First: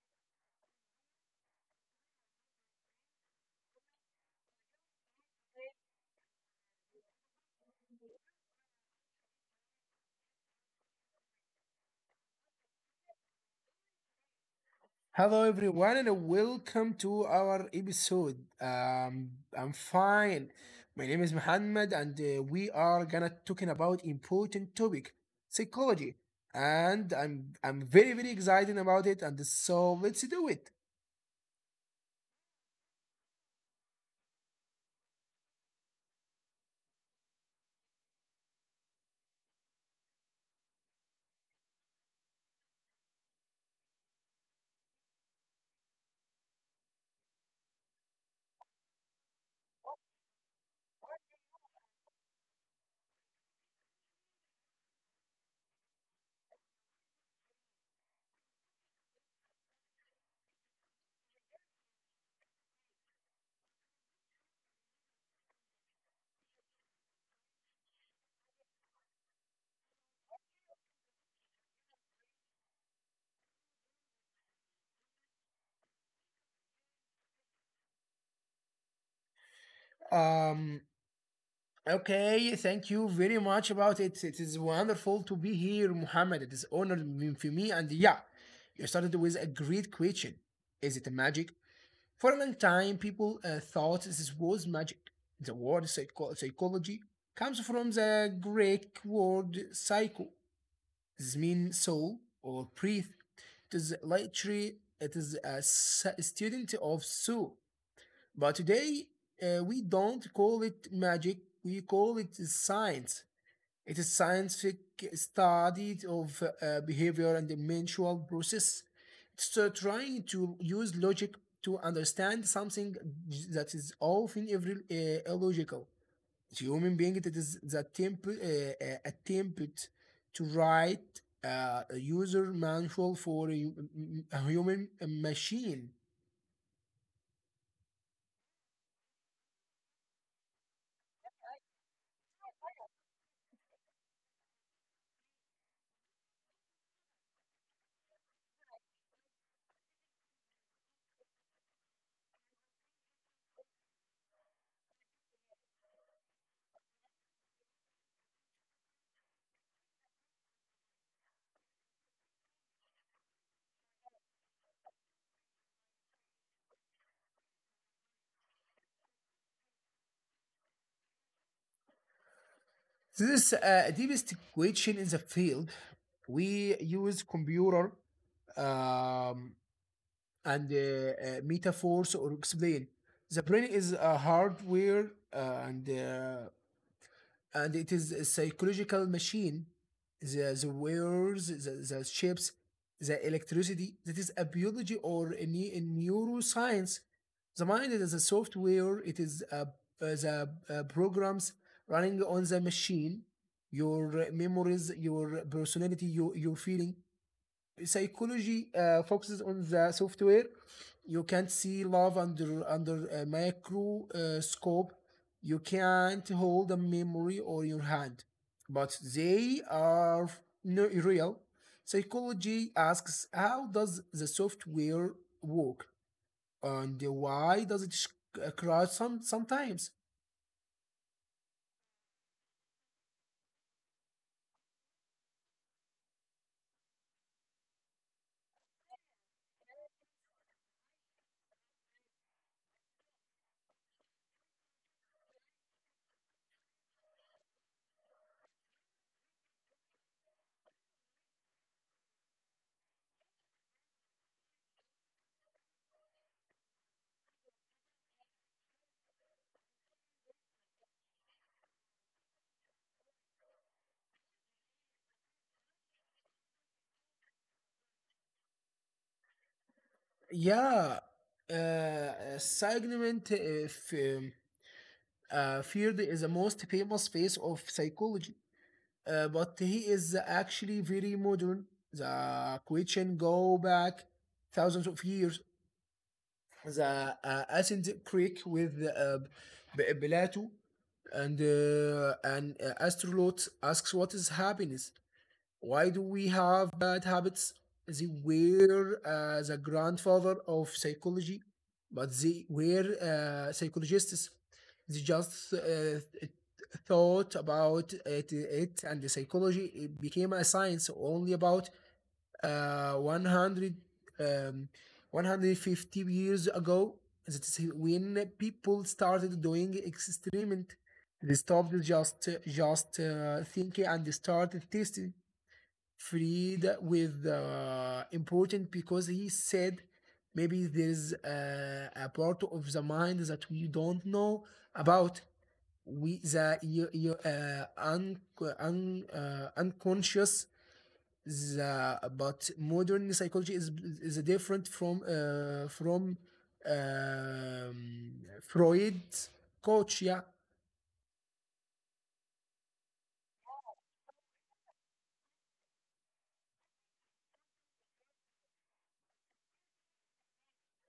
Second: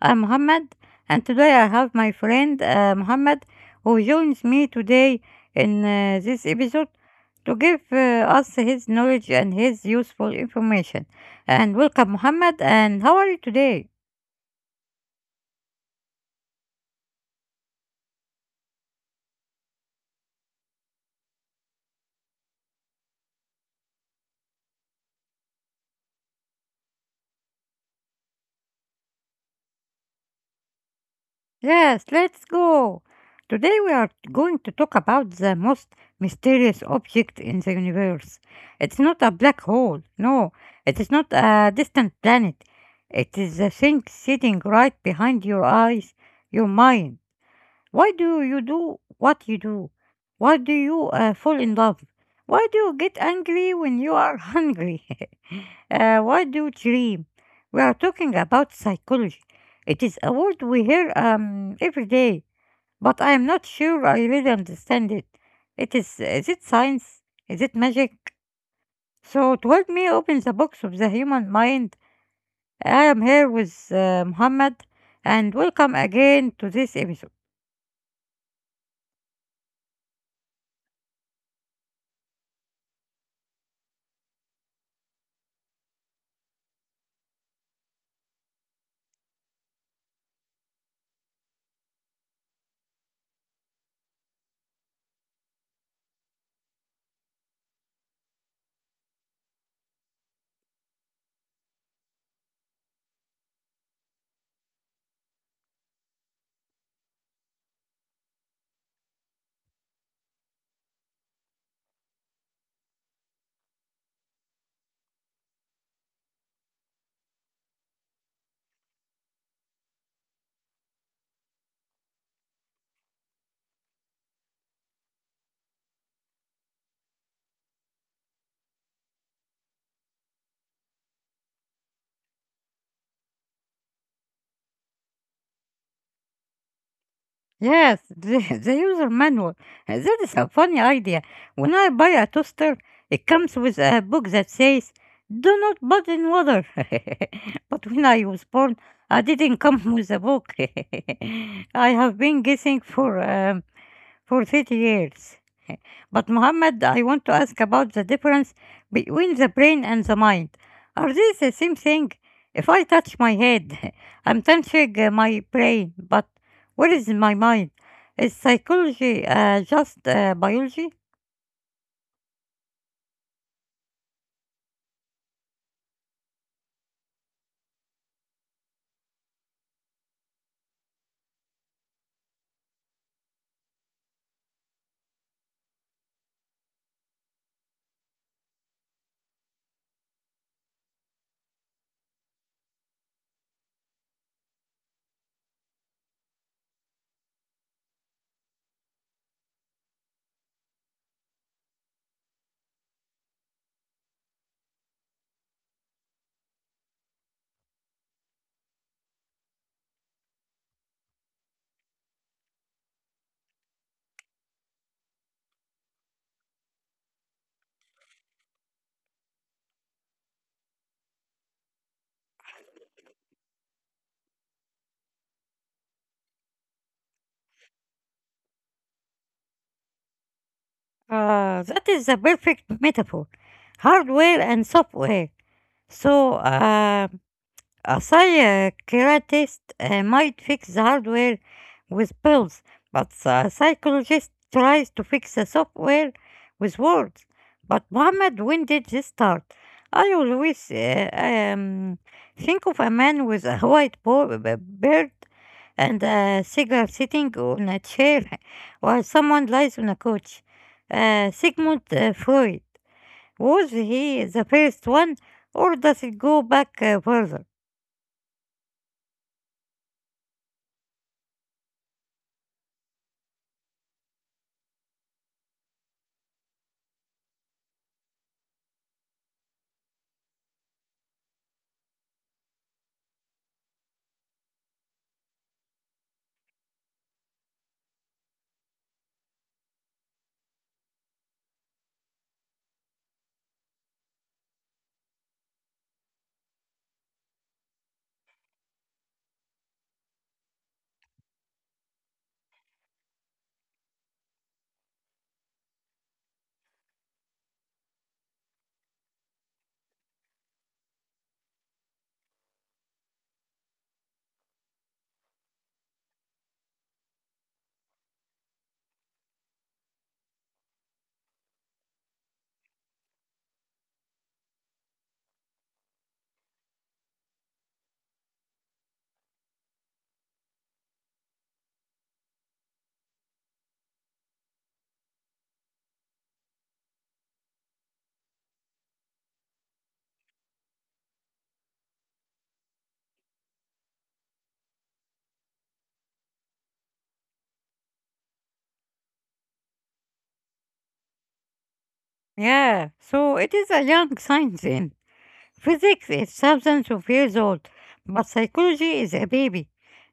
I'm Muhammad and today I have my friend Muhammad who joins me today in this episode to give us his knowledge and his useful information. And welcome Muhammad, and how are you today? Hello everyone and welcome to our episode. I'm fine. My name is Muhammad and we are gonna talking about important topic, psychology. And I'm very very excited about it and so let's do it. Yes, let's go. Today we are going to talk about the most mysterious object in the universe. It's not a black hole. No, it is not a distant planet. It is the thing sitting right behind your eyes, your mind. Why do you do what you do? Why do you fall in love? Why do you get angry when you are hungry? Why do you dream? We are talking about psychology. It is a word we hear every day, but I'm not sure I really understand it. Is it science? Is it magic? So to help me open the box of the human mind, I am here with Muhammad, and welcome again to this episode. Um, okay, thank you very much about it. It is wonderful to be here, Muhammad. It is for me and yeah, you started with a great question. Is it a magic? For a long time, people thought this was magic. The word psychology comes from the Greek word psycho. This means soul or breath. It is literally it is a student of soul. But today we don't call it magic. We call it science. It is scientific study of behavior and the mental process. It's trying to use logic to understand something that is often every, illogical. The Human being, it is the attempt attempt to write a user manual for a human machine. Yes, the user manual. That is a funny idea. When I buy a toaster, it comes with a book that says, "Do not put in water." But when I was born, I didn't come with a book. I have been guessing for 30 years. But Mohammed, I want to ask about the difference between the brain and the mind. Are they the same thing? If I touch my head, I'm touching my brain, but where is my mind? Is psychology just biology? This is deepest question in the field. We use computer um, and metaphors or explain. The brain is a hardware and and it is a psychological machine. The wires, the chips, the electricity. That is a biology or a neuroscience. The mind is a software. It is the programs running on the machine. Your memories, your personality, your feeling psychology focuses on the software. You can't see love under under a microscope. You can't hold a memory or your hand, but they are not real. Psychology asks how does the software work and why does it crash sometimes. That is a perfect metaphor. Hardware and software. So a psychiatrist might fix the hardware with pills, but a psychologist tries to fix the software with words. But Muhammad, when did this start? I always think of a man with a white beard and a cigar sitting on a chair while someone lies on a couch. Sigmund Freud, was he the first one, or does it go back further? Yeah, uh, segment uh, f- um, field is the most famous phase of psychology. But he is actually very modern. The question go back thousands of years. The Athens Creek with Plato and an astronaut asks what is happiness. Why do we have bad habits? They were the grandfather of psychology, but they were psychologists. They just thought about it and the psychology it became a science only about 100, um, 150 years ago. That is when people started doing experiment. They stopped just thinking and they started testing freed with important because he said maybe there is a part of the mind that we don't know about. We the you, you, uh, un, un, uh, unconscious. The but modern psychology is different from um, Freud, coach. Yeah, Yeah, so it is a young science. In physics is thousands of years old, but psychology is a baby.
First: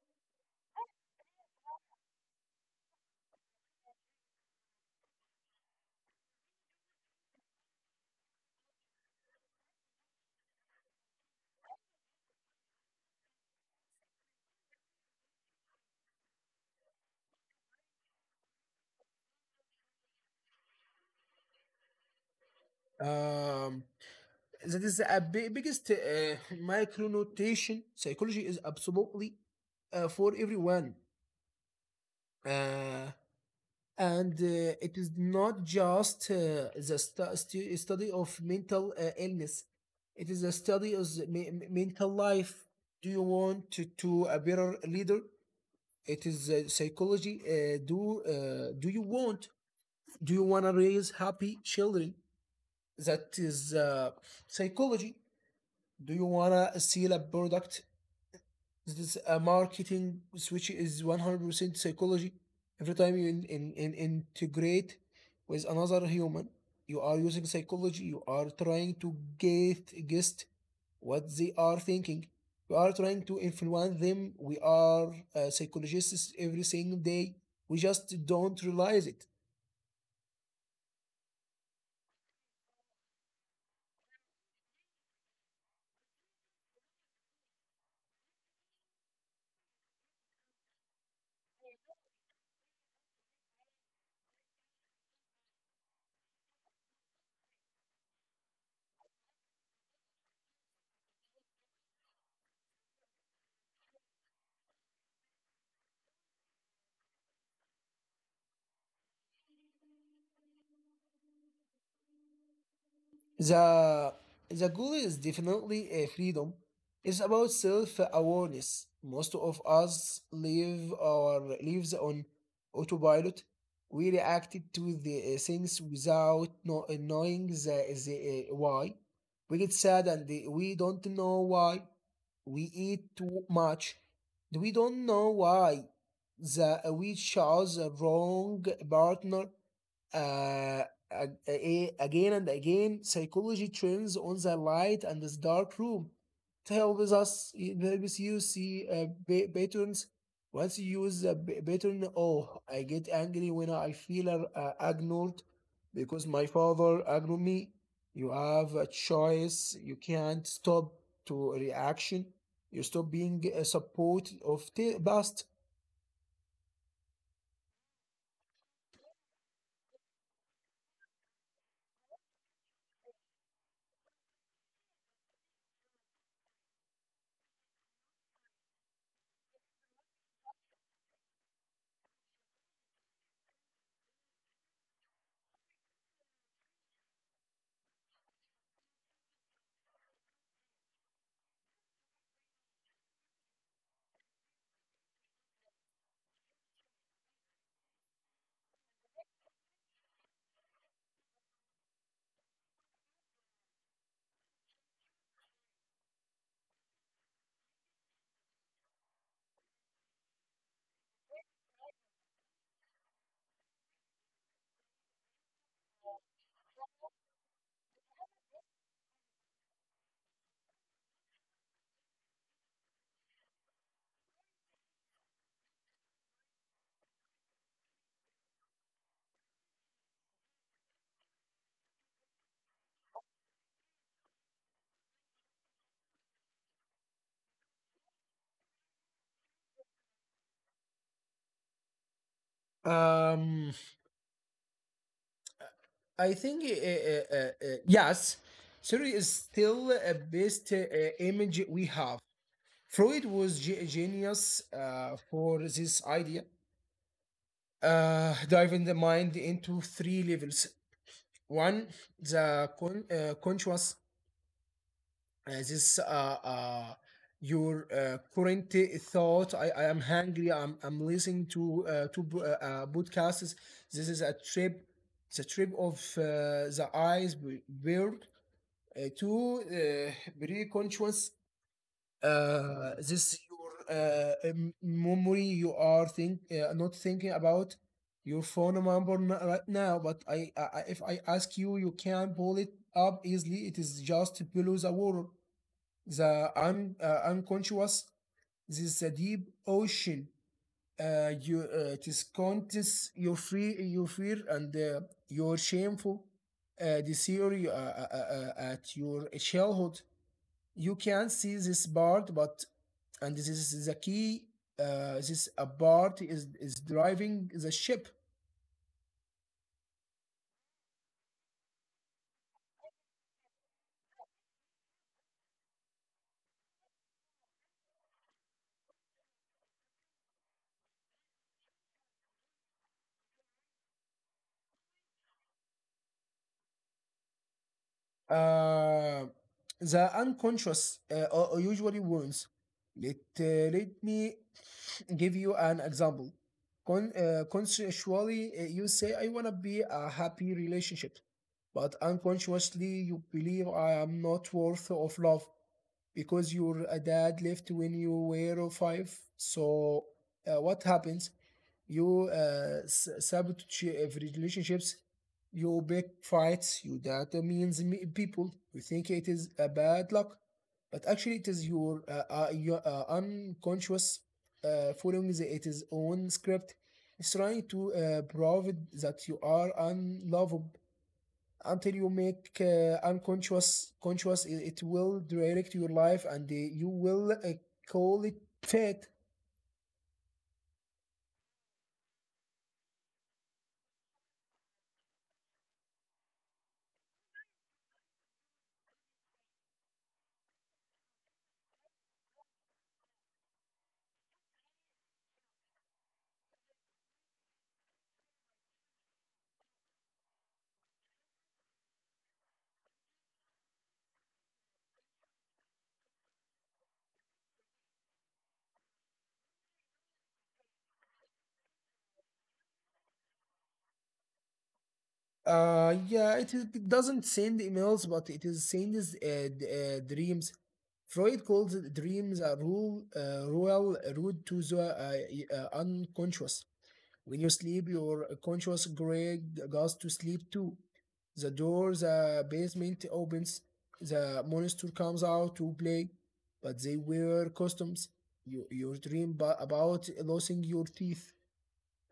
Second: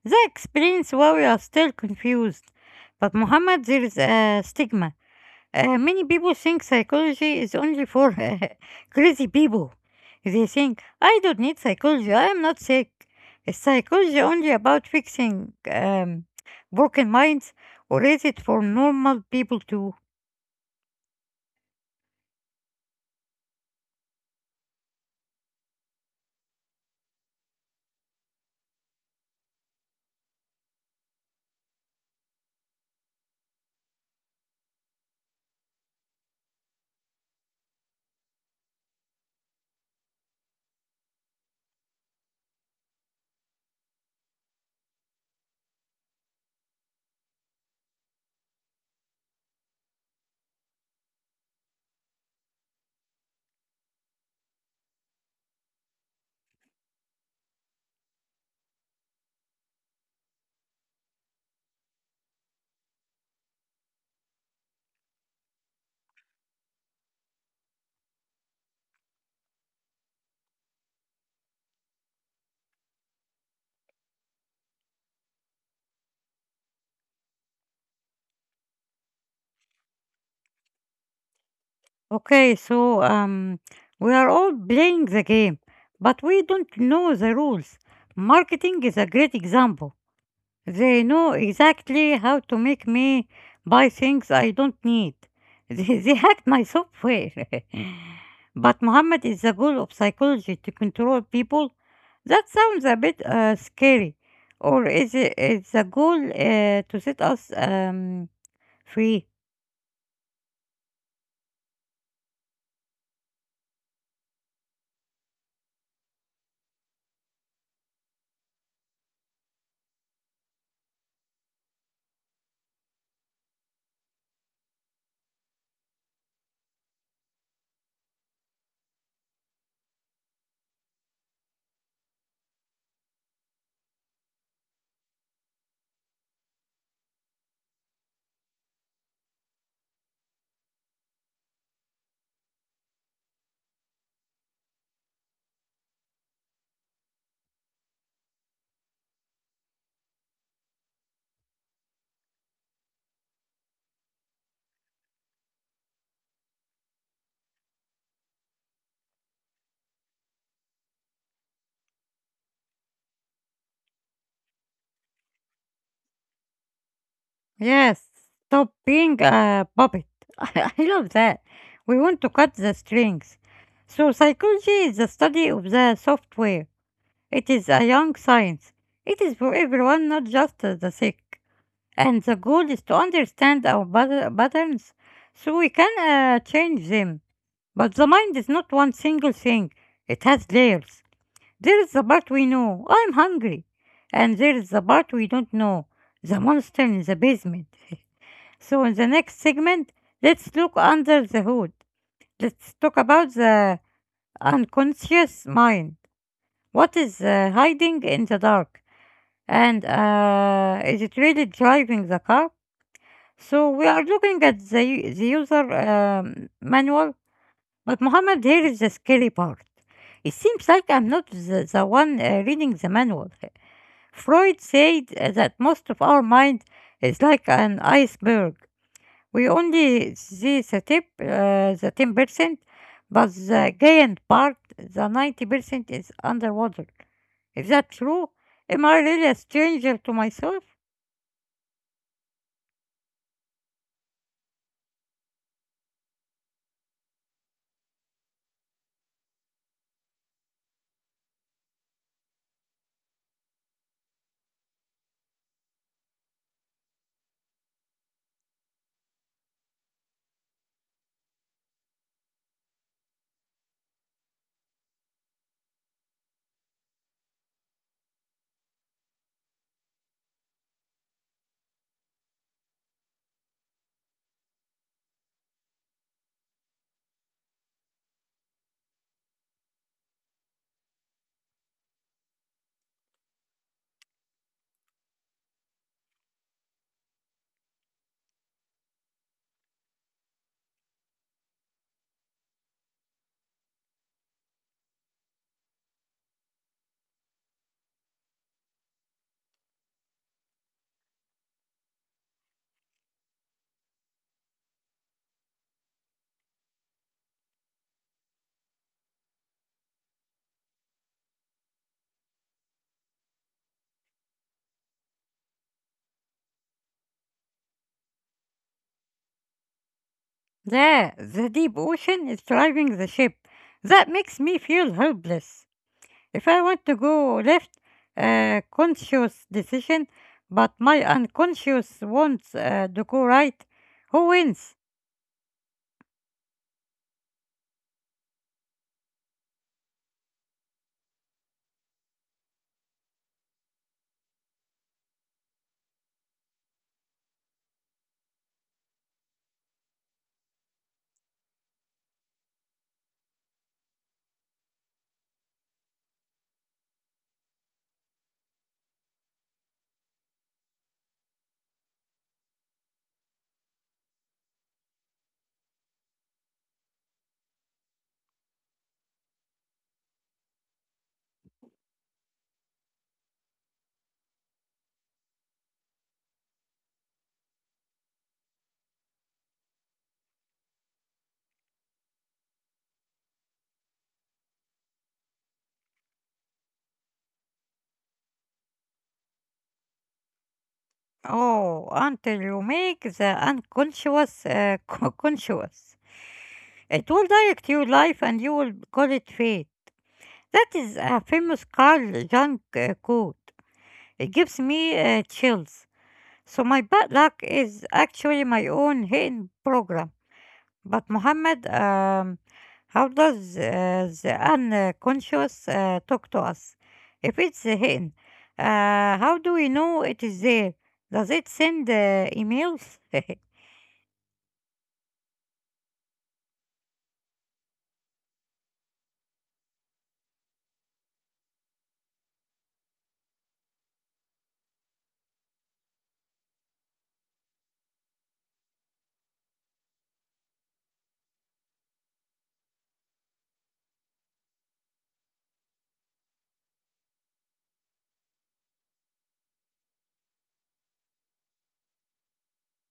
That explains why we are still confused. But Muhammad, there is a stigma. Many people think psychology is only for crazy people. They think, I don't need psychology, I am not sick. Is psychology only about fixing broken minds, or is it for normal people too? um, that is the biggest micro notation. Psychology is absolutely for everyone. Uh, and it is not just the study of mental illness. It is a study of the mental life. Do you want to a better leader? It is psychology. Do you want do you want to raise happy children? That is psychology. Do you want to sell a product? This marketing switch is 100% psychology. Every time you in integrate with another human, you are using psychology. You are trying to get guess what they are thinking. We are trying to influence them. We are psychologists every single day. We just don't realize it. Okay, so we are all playing the game, but we don't know the rules. Marketing is a great example. They know exactly how to make me buy things I don't need. They hacked my software. But Muhammad, is the goal of psychology to control people? That sounds a bit scary. Or is the goal to set us free? The the goal is definitely a freedom. It's about self-awareness. Most of us live our lives on autopilot. We reacted to the things without no, knowing the why. We get sad and we don't know why. We eat too much. We don't know why. We chose a wrong partner uh, again and again. Psychology turns on the light and this dark room to help us help you see patterns. Once you use a pattern, oh I get angry when I feel ignored because my father ignored me. You have a choice. You can't stop to reaction. You stop being a support of the past. Yes, stop being a puppet. I love that. We want to cut the strings. So, psychology is the study of the software. It is a young science. It is for everyone, not just the sick. And the goal is to understand our patterns so we can change them. But the mind is not one single thing, it has layers. There is the part we know, I'm hungry. And there is the part we don't know, the monster in the basement. So, in the next segment, let's look under the hood. Let's talk about the unconscious mind. What is hiding in the dark? And is it really driving the car? So, we are looking at the user manual, but Mohammed, here is the scary part. It seems like I'm not the one reading the manual. Freud said that most of our mind is like an iceberg. We only see the tip, the 10%, but the giant part, the 90%, is underwater. Is that true? Am I really a stranger to myself? um I think yes, Surrey is still a best image we have. Freud was genius for this idea, diving the mind into three levels. One, the conscious, this your current thought. I am hungry. I'm listening to podcasts. This is a trip the trip of the eyes bird to pre-conscious. This Your memory you are think not thinking about your phone number right now, but if I ask you you can pull it up easily. It is just below the water. The unconscious, this is a deep ocean. You It is contents your free your fear and your shameful desire at your childhood. You can see this part, but and this is the key, this a part is driving the ship. Yeah, the deep ocean is driving the ship. That makes me feel helpless. If I want to go left, conscious decision, but my unconscious wants to go right, who wins? uh, the unconscious usually wounds. let uh, Let me give you an example. Consensually you say I want to be a happy relationship, but unconsciously you believe I am not worth of love because your dad left when you were five. So what happens? You sabotage every relationships. You pick fights. You that means people. You think it is a bad luck, but actually it is your unconscious following the, its own script. It's trying to prove that you are unlovable until you make unconscious conscious. It will direct your life and you will call it fate. Oh, until you make the unconscious conscious. It will direct your life and you will call it fate. That is a famous Carl Jung quote. It gives me chills. So my bad luck is actually my own hidden program. But Muhammad, how does the unconscious talk to us? If it's hidden, uh, how do we know it is there? Does it send emails? It doesn't send emails, but it is sends dreams. Freud calls dreams a rule royal road to the unconscious. When you sleep, your conscious grid goes to sleep too. The door, the basement opens, the monster comes out to play, but they wear costumes. You dream about losing your teeth.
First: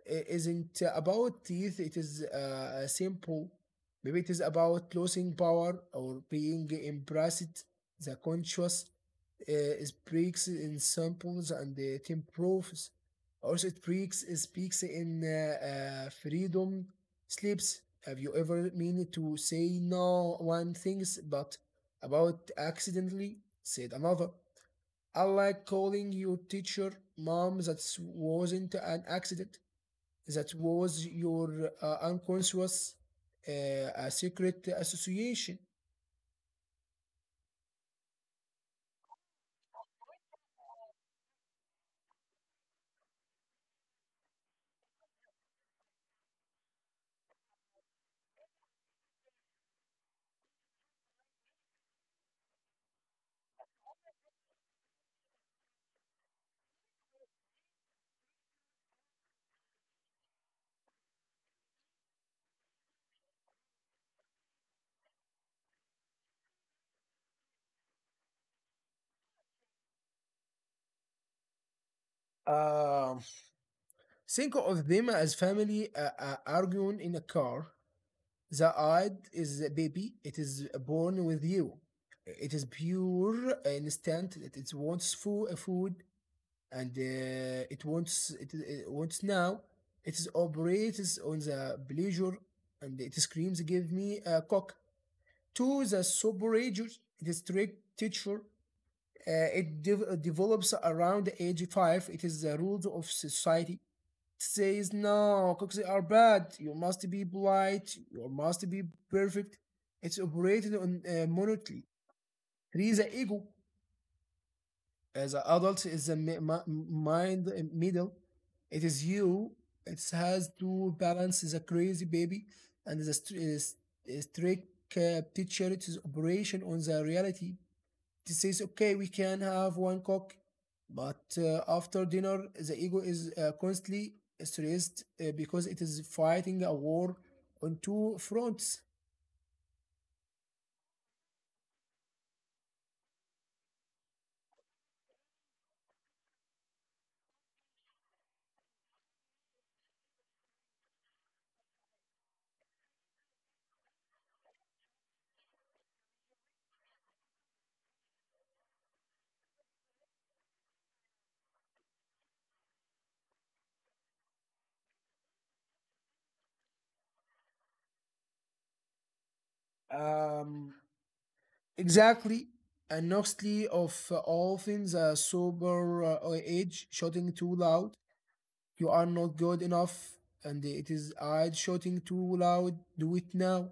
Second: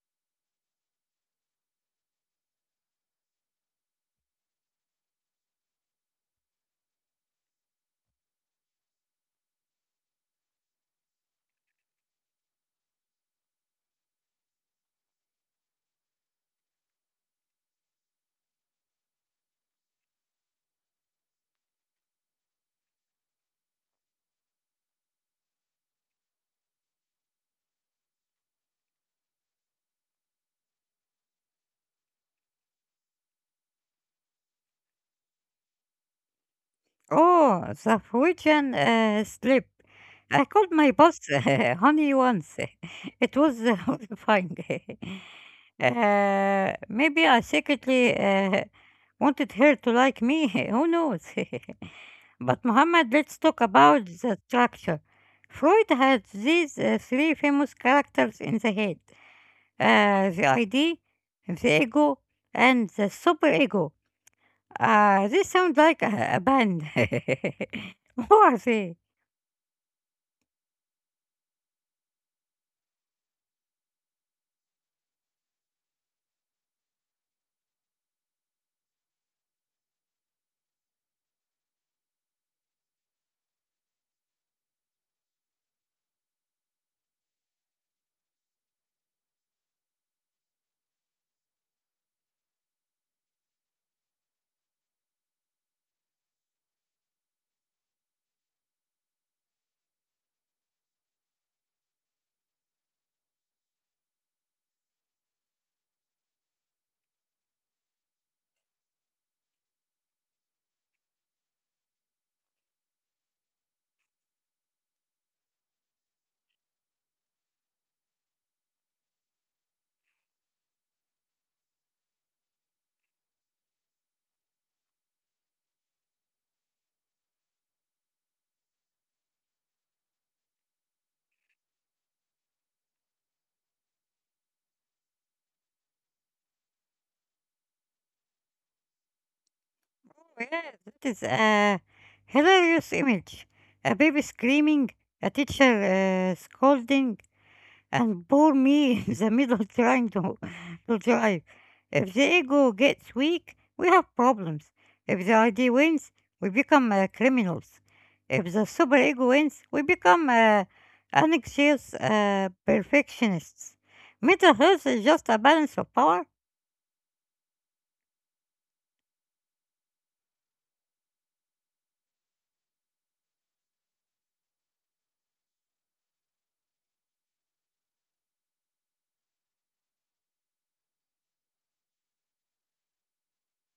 Isn't about teeth, it is simple. Maybe it is about losing power or being impressed. The conscious speaks in samples and it improves. Also, it speaks in freedom, sleeps. Have you ever mean to say no one things but about accidentally said another? I like calling your teacher mom. That wasn't an accident. That was your unconscious secret association. Oh, the Norwegian slip. I called my boss honey once. It was horrifying. Uh, maybe I secretly wanted her to like me. Who knows? But Muhammad, let's talk about the structure. Freud had these three famous characters in the head: the ID, the ego, and the superego. This sounds like a band. What they? Um, think of them as family arguing in a car. The id is a baby. It is born with you. It is pure instant. It wants food, food, and it wants it wants now. It is operates on the pleasure, and it screams, "Give me a cock." To the superages, it is trick teacher. Develops around age five. It is the rules of society. It says no, cookies are bad. You must be polite. You must be perfect. It's operated on monotony. Three, the ego. As an adult, is the mind middle. It is you. It has to balance the crazy baby and the uh, st- strict teacher. It is operation on the reality. It says, okay, we can have one cock, but after dinner, the ego is constantly stressed because it is fighting a war on two fronts. Oh yeah, that is a hilarious image. A baby screaming, a teacher scolding, and poor me in the middle trying to drive. If the ego gets weak, we have problems. If the idea wins, we become criminals. If the superego wins, we become anxious perfectionists. Mental health is just a balance of power. Um, exactly. And Noxley of all things, a sober age, shouting too loud. You are not good enough. And it is I shouting too loud. Do it now.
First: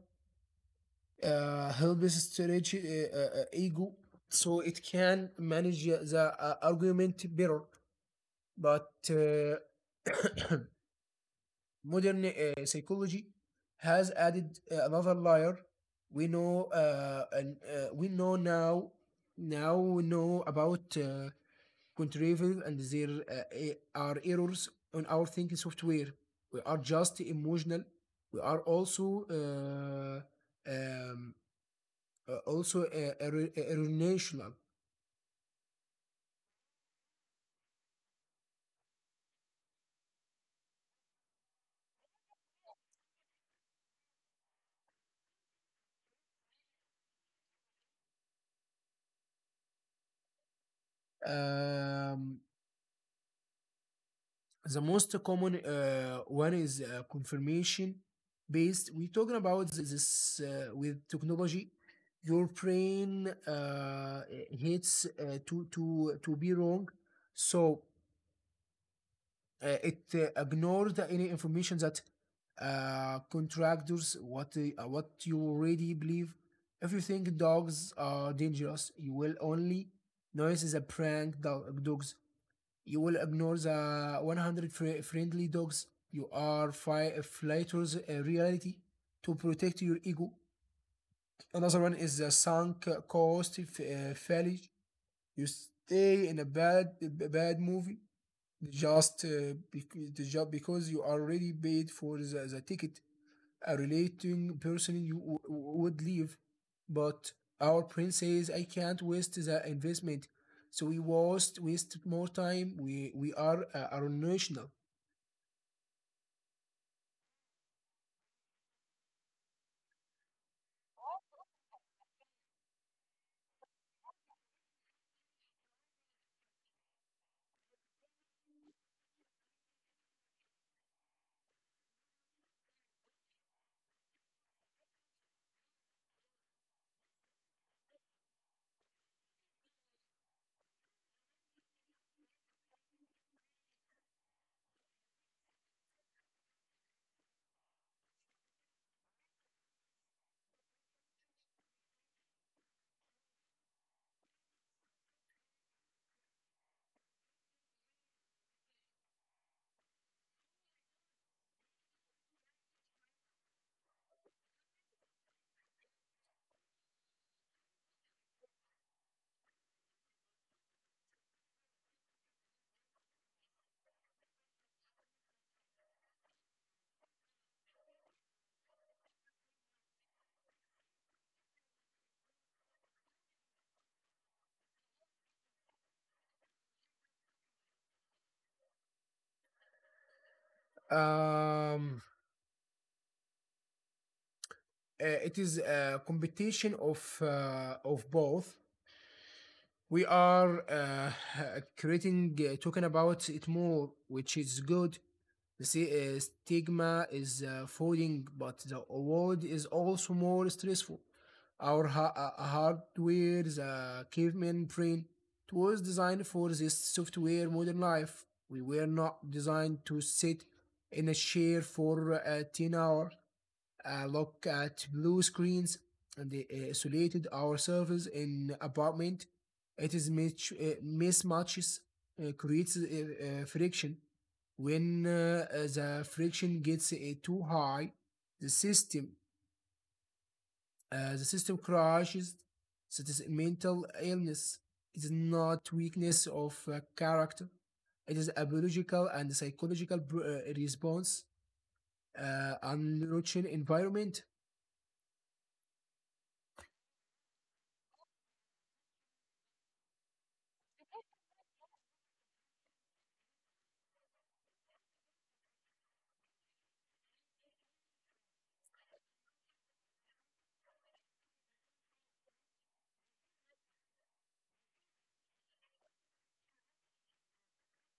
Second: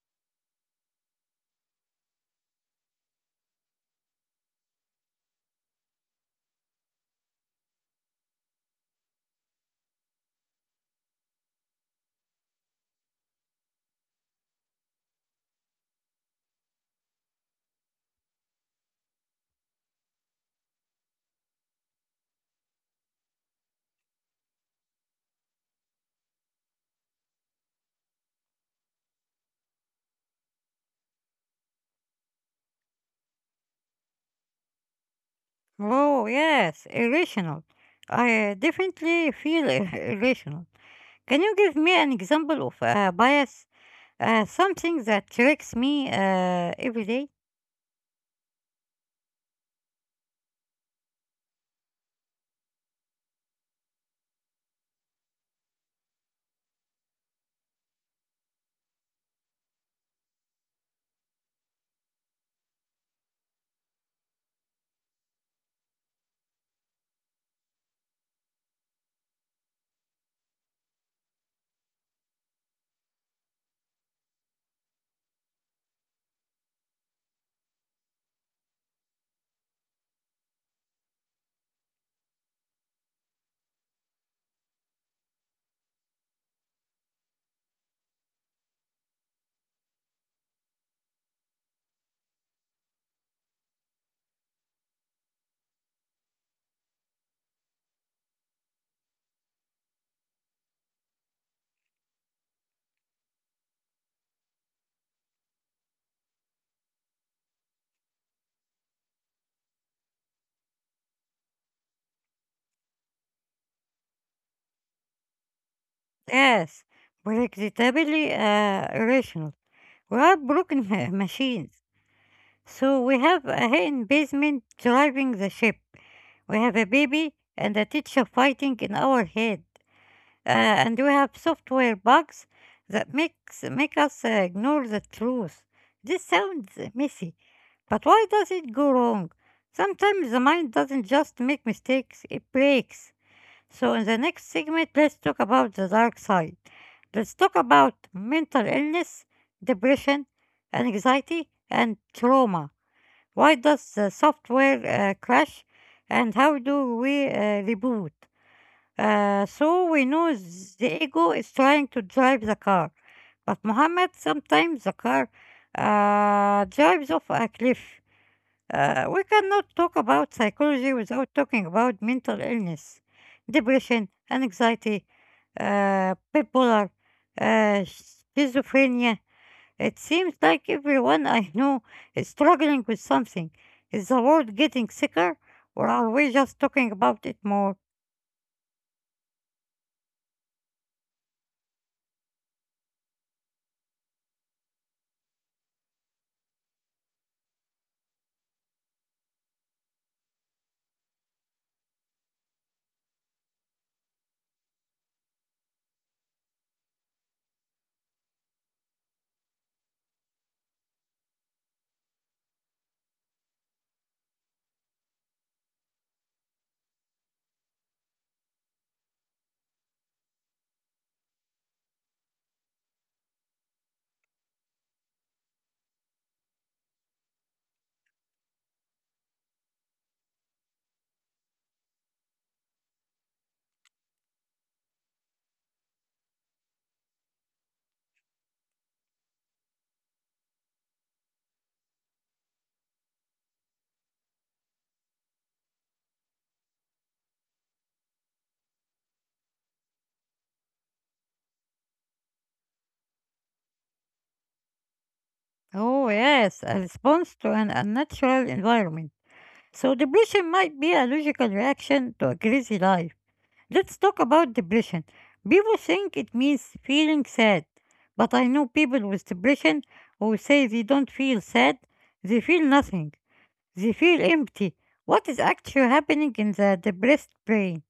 Helps stretch ego so it can manage the argument better. But modern psychology has added another layer. We know and we know now Now we know about contriving and there are errors on our thinking software. We are just emotional. We are also um, erroneous. Oh, yes, irrational. I definitely feel irrational. Can you give me an example of a bias, something that tricks me every day? Um, the most common one is confirmation based. We're talking about this with technology. Your brain hates to be wrong, so it ignored any information that contractors what you already believe. If you think dogs are dangerous, you will only notice is a prank dog, dogs. You will ignore the 100 friendly dogs. You are fighters reality to protect your ego. Another one is the sunk cost failure. You stay in a bad movie just because the job because you are already paid for the ticket. A relating person you would leave, but our prince says I can't waste the investment, so we waste more time. We are national. Yes, predictably irrational. We are broken machines. So we have a hidden basement driving the ship. We have a baby and a teacher fighting in our head. And we have software bugs that make us ignore the truth. This sounds messy, but why does it go wrong? Sometimes the mind doesn't just make mistakes, it breaks. So in the next segment, let's talk about the dark side. Let's talk about mental illness, depression, anxiety, and trauma. Why does the software crash, and how do we reboot? So we know the ego is trying to drive the car. But Muhammad, sometimes the car drives off a cliff. We cannot talk about psychology without talking about mental illness, depression, anxiety, bipolar, uh, schizophrenia. It seems like everyone I know is struggling with something. Is the world getting sicker, or are we just talking about it more? um it is a competition of both. We are creating talking about it more, which is good. The stigma is falling, but the world is also more stressful. Our hardware, the caveman brain, it was designed for this software modern life. We were not designed to sit in a chair for 10 hours, look at blue screens and isolated our servers in apartment. It is mismatches, creates friction. When the friction gets too high, the system, the system crashes. So it is mental illness. It is not weakness of character. It is a biological and psychological response. Unrooted environment. Oh, yes, a response to an unnatural environment. So, depression might be a logical reaction to a crazy life. Let's talk about depression. People think it means feeling sad, but I know people with depression who say they don't feel sad, they feel nothing, they feel empty. What is actually happening in the depressed brain?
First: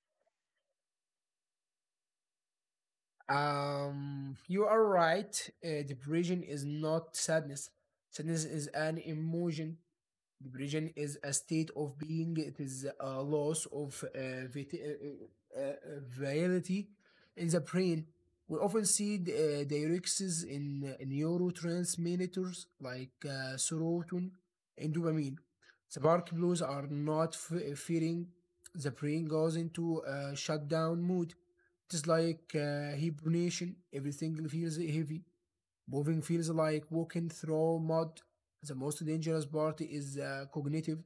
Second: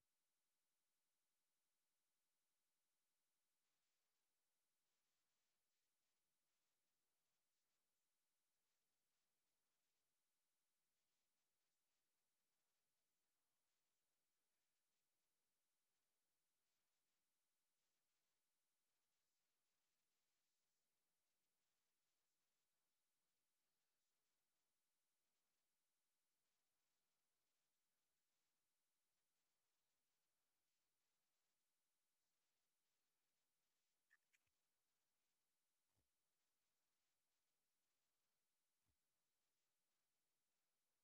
You are right. Depression is not sadness. Sadness is an emotion. Depression is a state of being. It is a loss of vitality in the brain. We often see the, diuretics in neurotransmitters like serotonin and dopamine. The bark blues are not fearing. The brain goes into a shutdown mood. It is like hibernation. Everything feels heavy. Moving feels like walking through mud. The most dangerous part is the cognitive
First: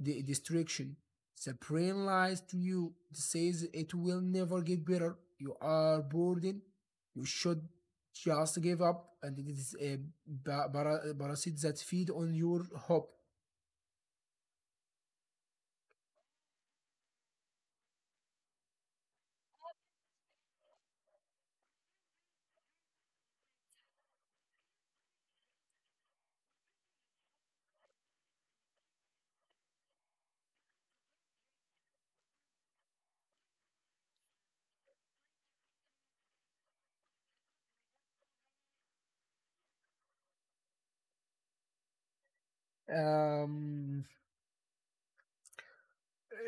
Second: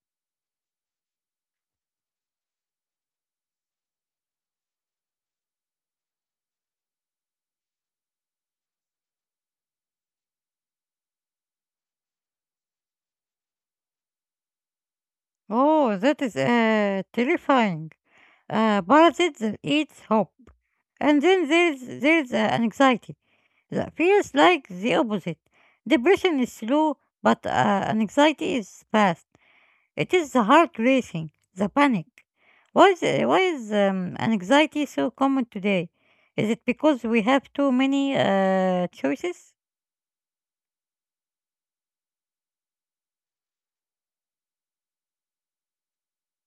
destruction. The brain lies to you. It says it will never get better. You are burdened. You should just give up. And it is a parasite that feed on your hope. Oh, that is terrifying. A parasite that eats hope. And there's anxiety. That feels like the opposite. Depression is slow, but anxiety is fast. It is the heart racing, the panic. Why is anxiety so common today? Is it because we have too many choices? Um,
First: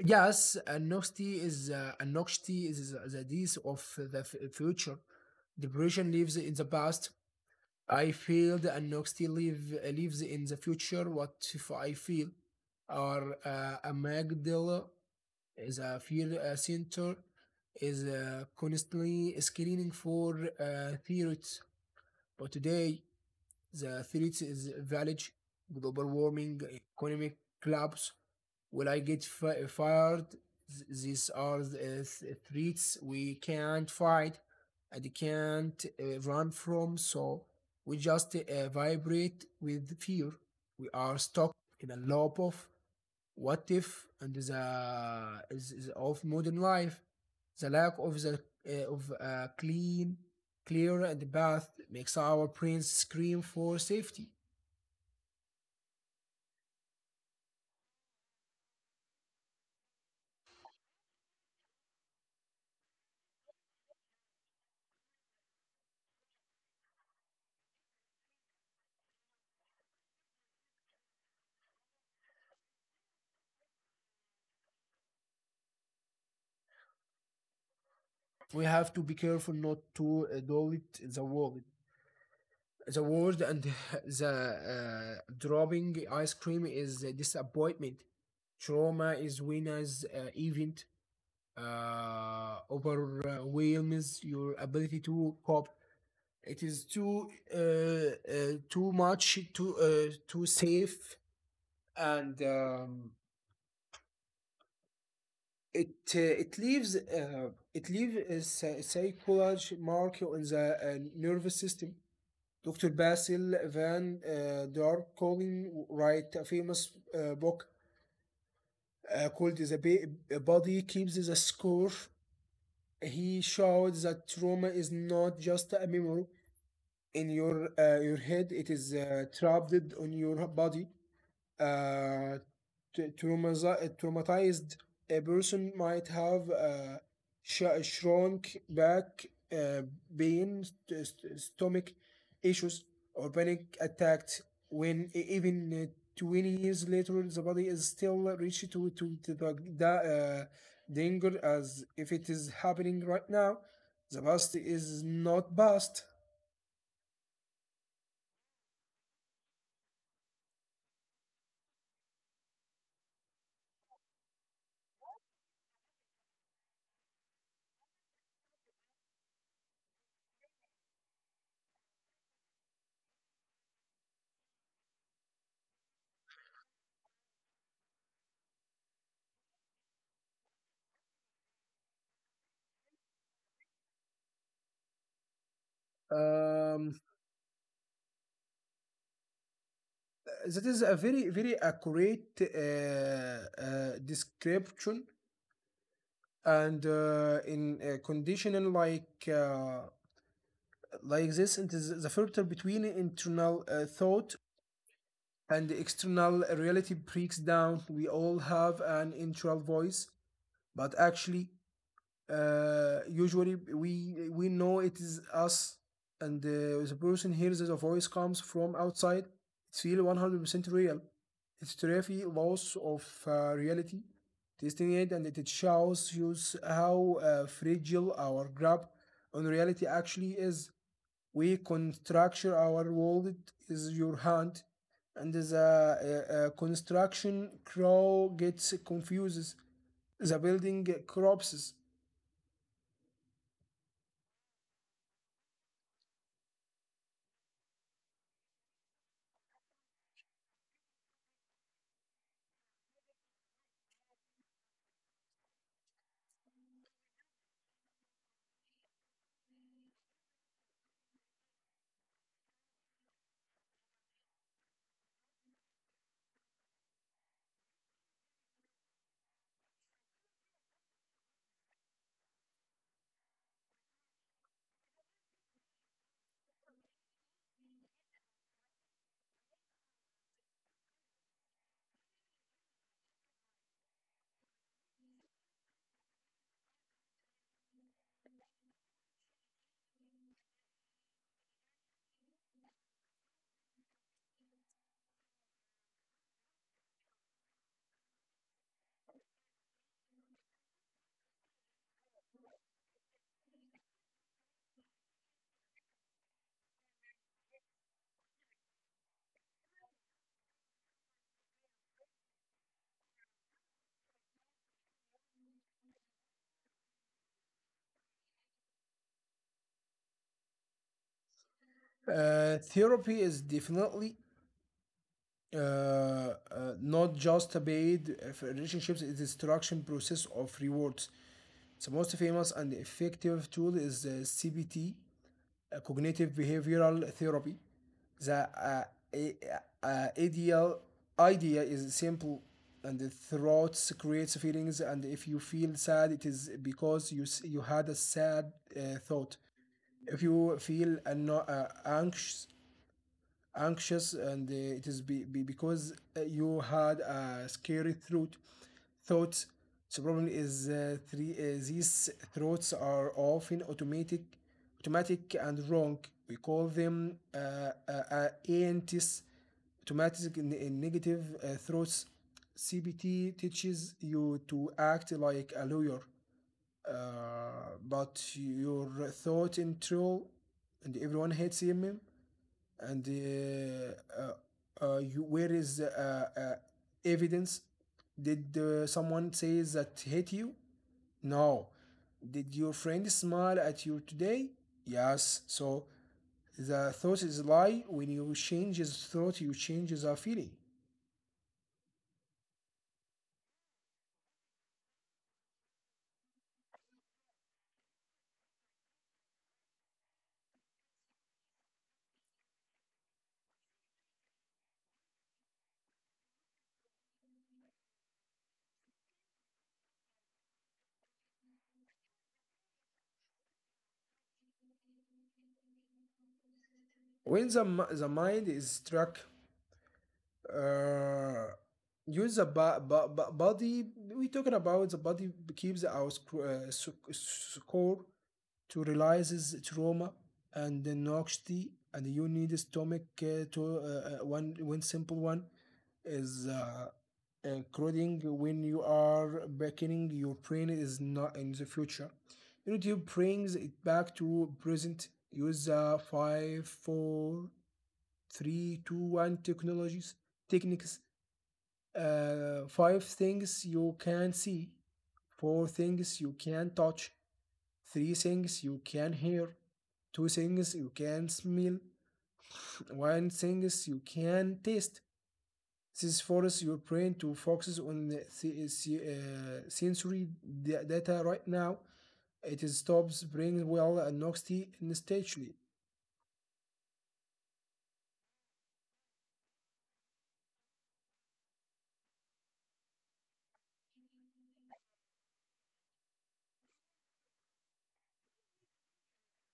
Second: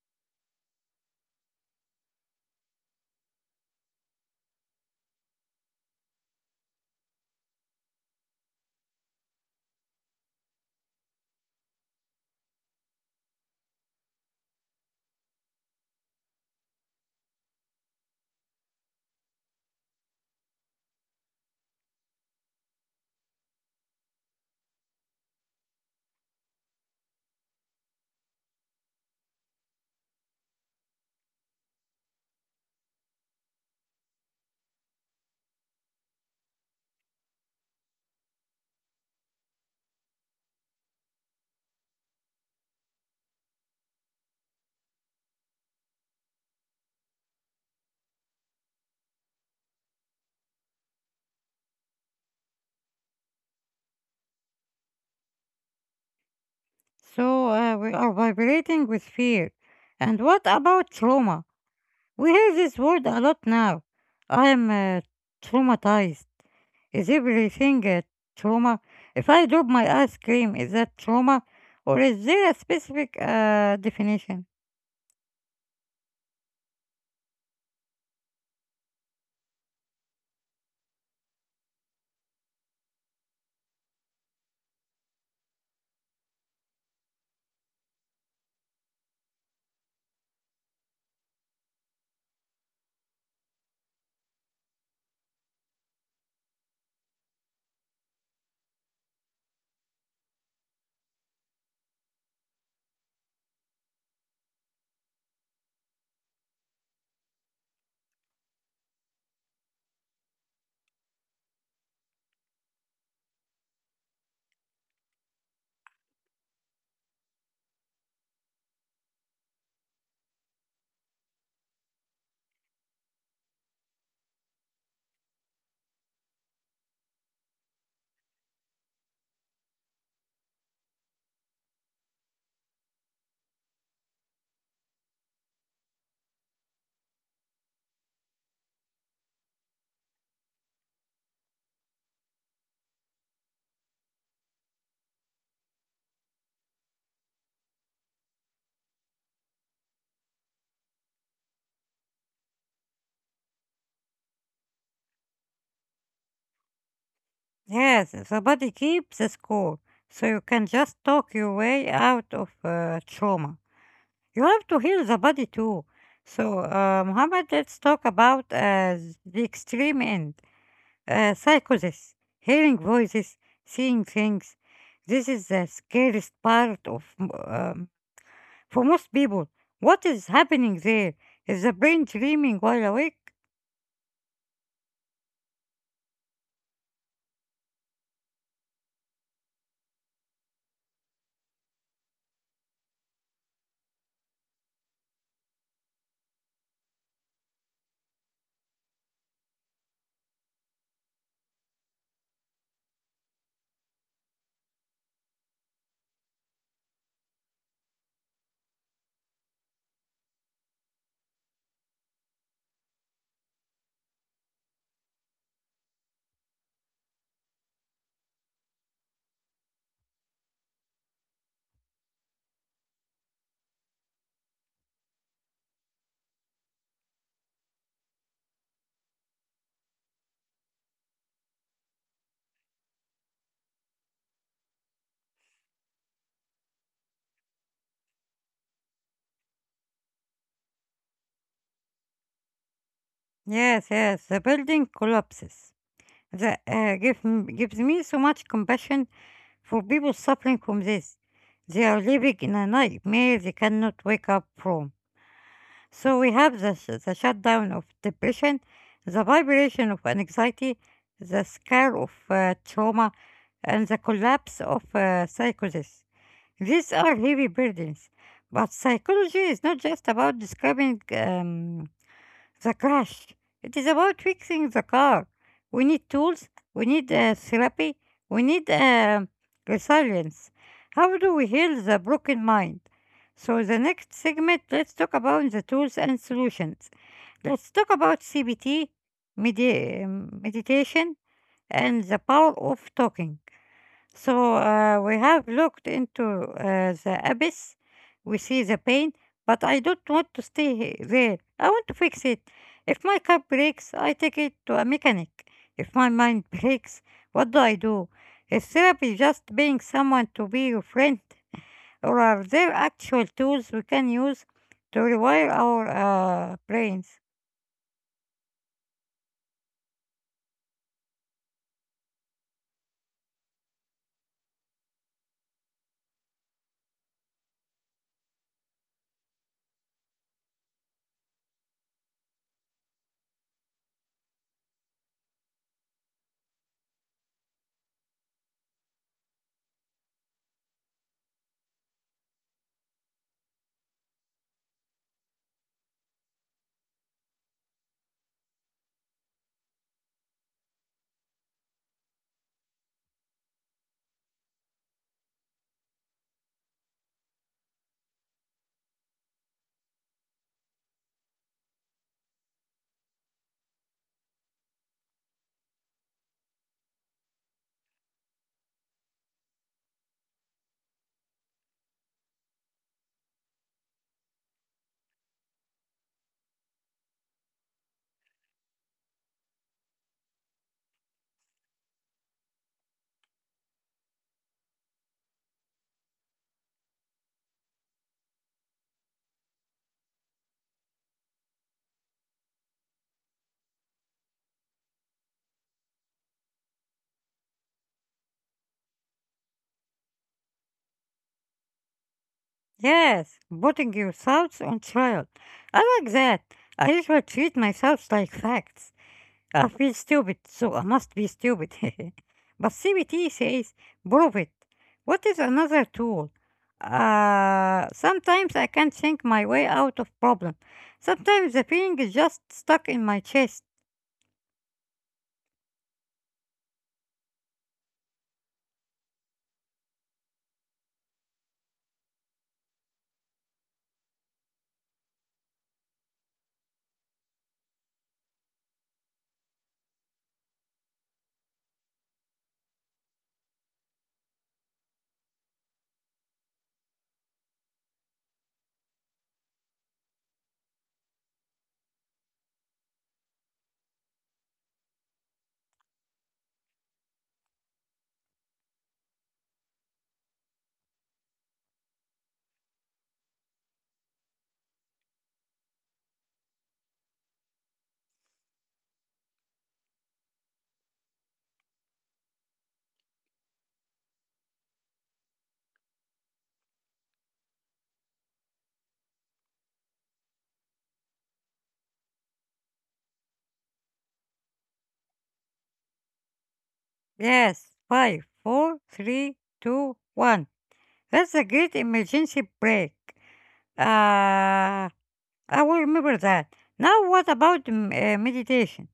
yes, anxiety is the disease of the future. Depression lives in the past. I feel the NXT live, lives in the future. What if I feel are a Magdala is a fear center is constantly screening for theories, but today the threat is village, global warming, economic collapse. Will I get fired? These are the threats we can't fight and can't run from, so we just vibrate with fear. We are stuck in a loop of what if and the is of modern life, the lack of the of a clean, clear and path makes our brains scream for safety. So we are vibrating with fear. And what about trauma? We hear this word a lot now. I am traumatized. Is everything a trauma? If I drop my ice cream, is that trauma? Or is there a specific definition? We have to be careful not to do it in the world. The world and the dropping ice cream is a disappointment. Trauma is winner's event overwhelms your ability to cope. It is too too much, too too safe, and it it leaves a psychological mark on the nervous system. Dr. Basil Van Darkoling write a famous book called "The Body Keeps the Score." He showed that trauma is not just a memory in your head; it is trapped on your body. uh, Traumatized a person might have shrunk back, uh, pain, stomach issues, or panic attacks when even 20 years later the body is still reached to the danger as if it is happening right now. The past is not past. Yes, somebody keeps the score, so you can just talk your way out of trauma. You have to heal the body too. So, Muhammad, let's talk about the extreme end, psychosis, hearing voices, seeing things. This is the scariest part of um. For most people, what is happening there? Is the brain dreaming while awake? Um, that is a very accurate description and in conditioning like this it is the filter between internal thought and the external reality breaks down. We all have an internal voice, but actually usually we know it is us, and the person hears the voice comes from outside. It's really 100% real. It's terrify loss of reality testing it, and it shows you how fragile our grab on reality actually is. We constructure our world is your hand, and the construction crow gets confused, the building collapses. Yes, yes, the building collapses. That gives me so much compassion for people suffering from this. They are living in a nightmare they cannot wake up from. So we have the shutdown of depression, the vibration of anxiety, the scare of trauma, and the collapse of psychosis. These are heavy burdens, but psychology is not just about describing the crash. It is about fixing the car. We need tools, we need therapy, we need resilience. How do we heal the broken mind? So, the next segment, let's talk about the tools and solutions. Let's talk about CBT, meditation, and the power of talking. So we have looked into the abyss. We see the pain, but I don't want to stay there. I want to fix it. If my car breaks, I take it to a mechanic. If my mind breaks, what do I do? Is therapy just being someone to be your friend? Or are there actual tools we can use to rewire our brains? Therapy is definitely uh, uh, not just a paid for relationships, it is structured process of rewards. The most famous and effective tool is CBT, cognitive behavioral therapy. The a- uh, ideal idea is simple, and the thoughts creates feelings, and if you feel sad it is because you had a sad thought. If you feel anxious, and it is be because you had a scary throat thoughts. So problem is three these throats are often automatic and wrong. We call them ANTs, automatic in negative throats. CBT teaches you to act like a lawyer, but your thought in troll and everyone hates him, and where is evidence? Did someone says that hit you? No. Did your friend smile at you today? Yes. So the thought is lie. When you change his thought, you change the feeling. Yes, putting your thoughts on trial. I like that. I usually treat my thoughts like facts. I feel stupid, so I must be stupid. But CBT says prove it. What is another tool? Sometimes I can't think my way out of problem. Sometimes the feeling is just stuck in my chest. When the, the mind is struck, uh, use the body. We're talking about the body keeps our score to realize trauma and the noxity, and you need stomach to one simple one is coding. When you are beckoning, your brain is not in the future, youtube brings it back to present. Use 5 4 3 2 1 technologies, techniques: five things you can see, four things you can touch, three things you can hear, two things you can smell, one things you can taste. This forces your brain to focus on the sensory data right now. It stops bringing well and noxty instantly. Yes, five, four, three, two, one. That's a great emergency break. Uh, I will remember that. Now, what about meditation?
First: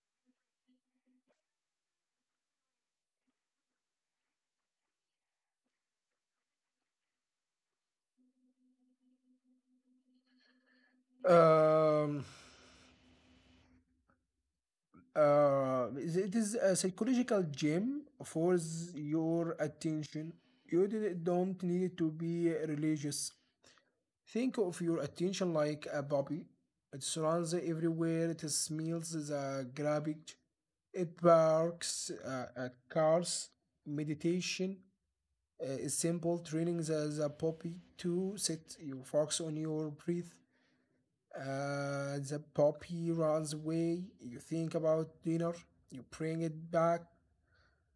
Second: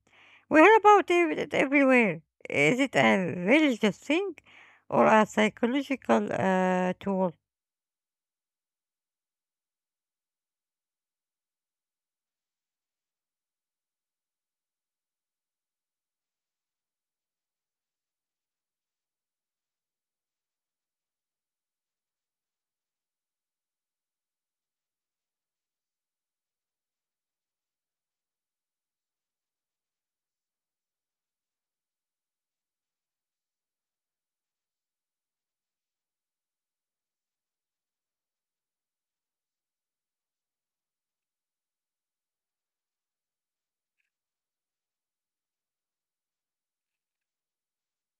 We hear about it everywhere. Is it a religious thing or a psychological tool? Um, it is a psychological gym for your attention. You don't need to be religious. Think of your attention like a bubble. It surrounds everywhere, it smells the garbage, it barks at cars. Meditation is simple, training the puppy to sit. You focus on your breath. The puppy runs away. You think about dinner, you bring it back,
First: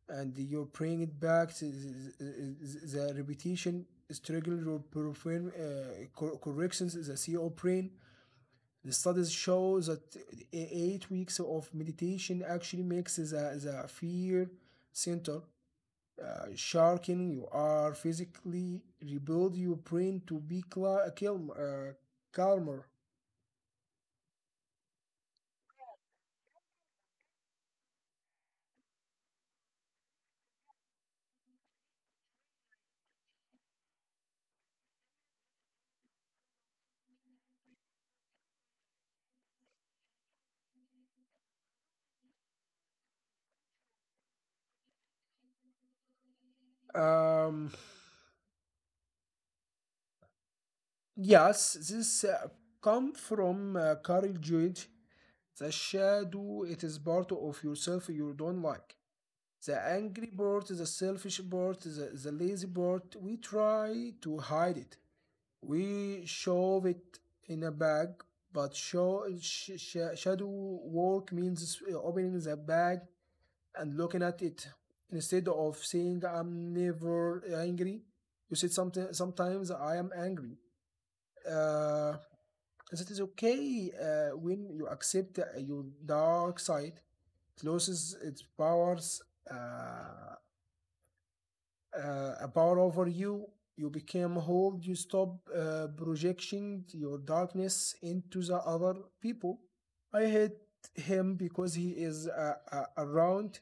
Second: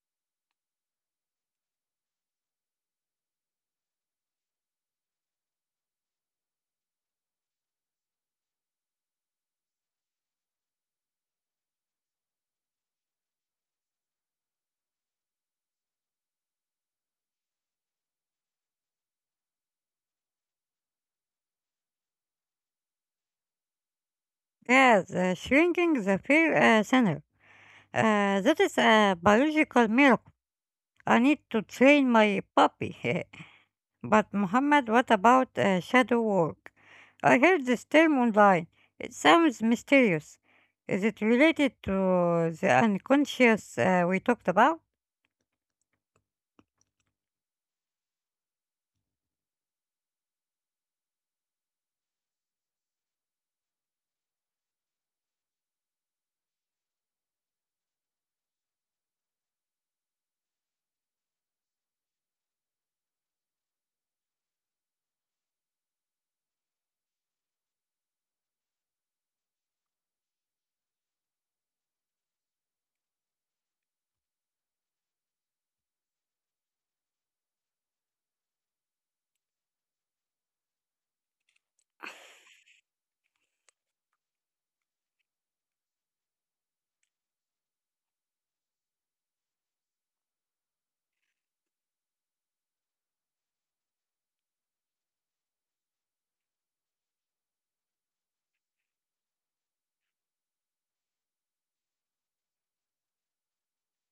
and you bring it back. The, the repetition struggle your perform corrections, the CO brain. The studies show that 8 weeks of meditation actually makes the fear center sharpen. You are physically rebuild your brain to be calm, calmer. Yes, shrinking the fear center. That is a biological miracle. I need to train my puppy. But, Muhammad, what about shadow work? I heard this term online. It sounds mysterious. Is it related to the unconscious we talked about? Um, yes, this come from Carl Jung. The shadow, it is part of yourself you don't like. The angry part, the selfish part, the lazy part, we try to hide it. We shove it in a bag, but shadow work means opening the bag and looking at it. Instead of saying I'm never angry, you said something. Sometimes I am angry. Uh, that is okay when you accept your dark side. It loses its powers. Uh, a power over you. You became whole. You stop projecting your darkness into the other people. I hate him because he is around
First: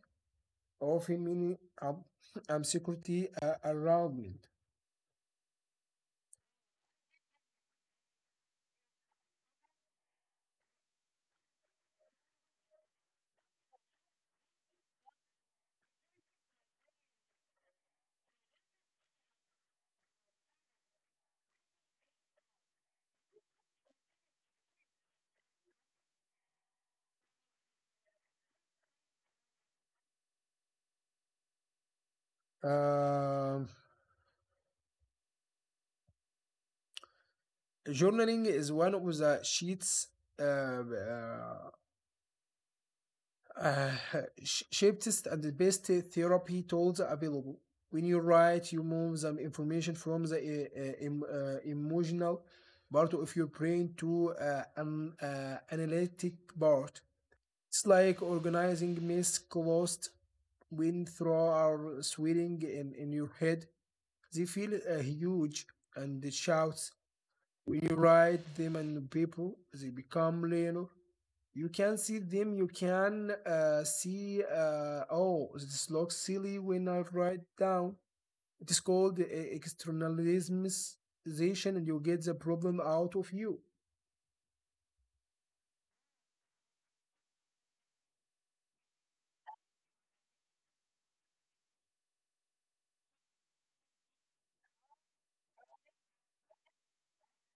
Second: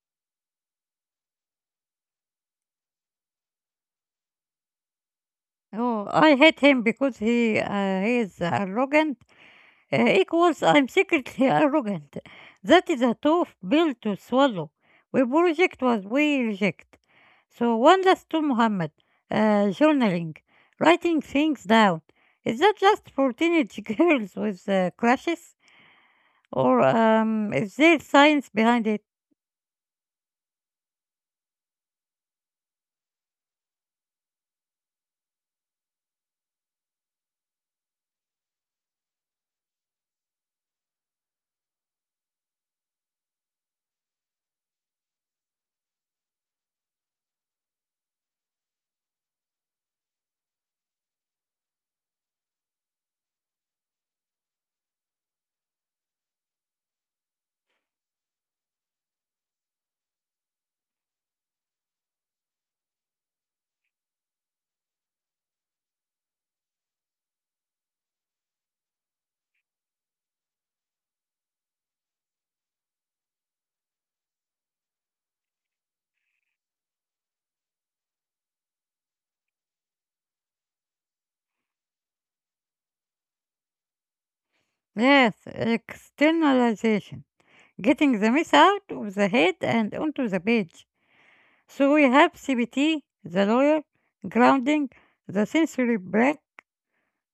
of him, meaning security around me. Oh, I hate him because he is arrogant equals I'm secretly arrogant. That is a tough pill to swallow. We project what we reject. So one last to Muhammad, journaling, writing things down. Is that just for teenage girls with crushes, or is there science behind it? Um, Journaling is one of the sheets, um, uh, uh, sharpest and the best therapy tools available. When you write, you move some information from the emotional part of your brain to an analytic part. It's like organizing mess closed when through are swirling in your head. They feel huge and it shouts. When you write them and people, they become learner. You can see them. You can see. Oh, this looks silly when I write down. It is called externalization, and you get the problem out of you. Yes, externalization, getting the mess out of the head and onto the page. So we have CBT, the lawyer, grounding, the sensory break,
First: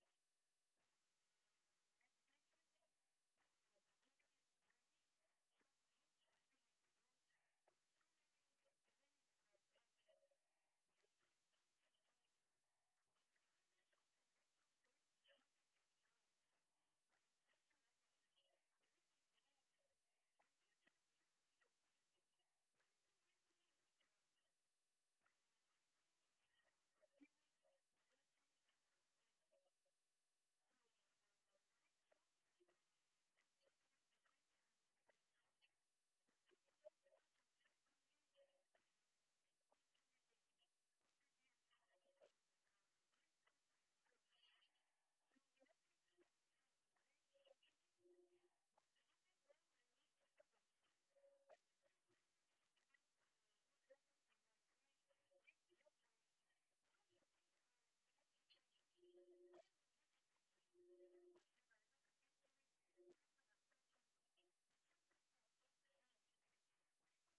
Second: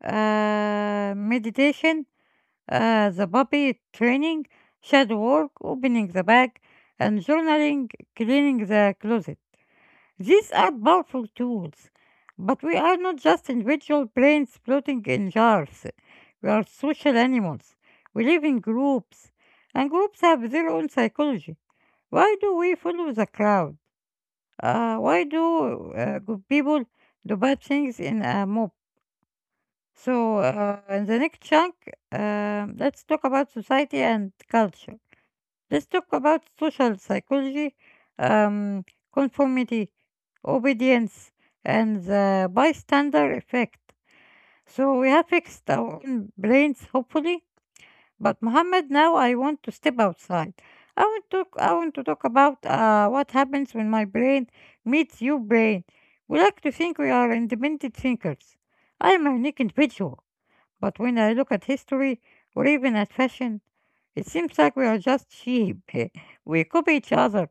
meditation, the puppy training, shadow work, opening the bag, and journaling, cleaning the closet. These are powerful tools, but we are not just individual brains floating in jars. We are social animals. We live in groups, and groups have their own psychology. Why do we follow the crowd? Why do good people do bad things in a mob? So, in the next chunk, let's talk about society and culture. Let's talk about social psychology, um, conformity, obedience, and the bystander effect. So, we have fixed our own brains, hopefully, but Mohammed, now I want to step outside. I want to talk about what happens when my brain meets your brain. We like to think we are independent thinkers. I am a unique individual, but when I look at history or even at fashion, it seems like we are just sheep. We copy each other.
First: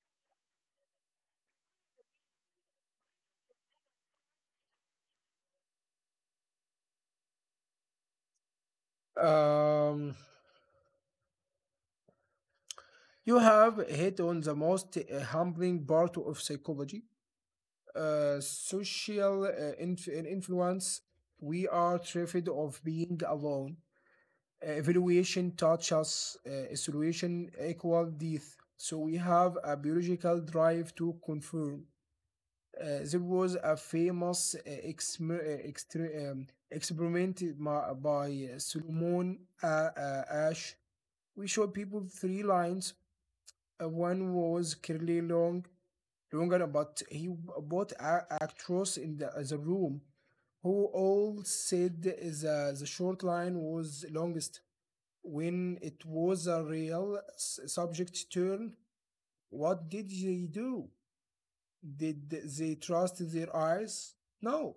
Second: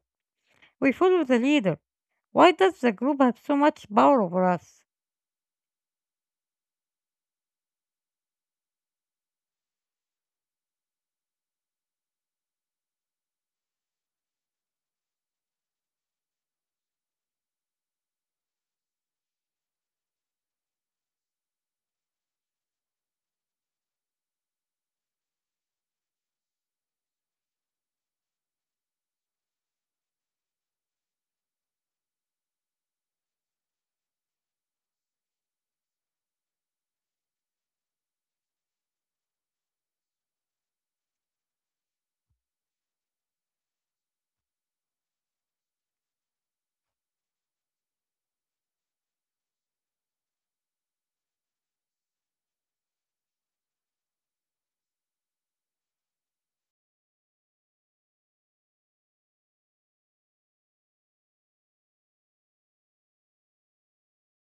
We follow the leader. Why does the group have so much power over us? Um, you have hit on the most humbling part of psychology, social influence. We are terrified of being alone. Eh, evaluation taught us a solution equal death. So we have a biological drive to confirm. There was a famous exmer- uh, experiment by Solomon Ash. We showed people three lines. One was clearly longer, but he bought actors in the room who all said the short line was longest. When it was a real subject turn, what did they do? Did they trust their eyes? No.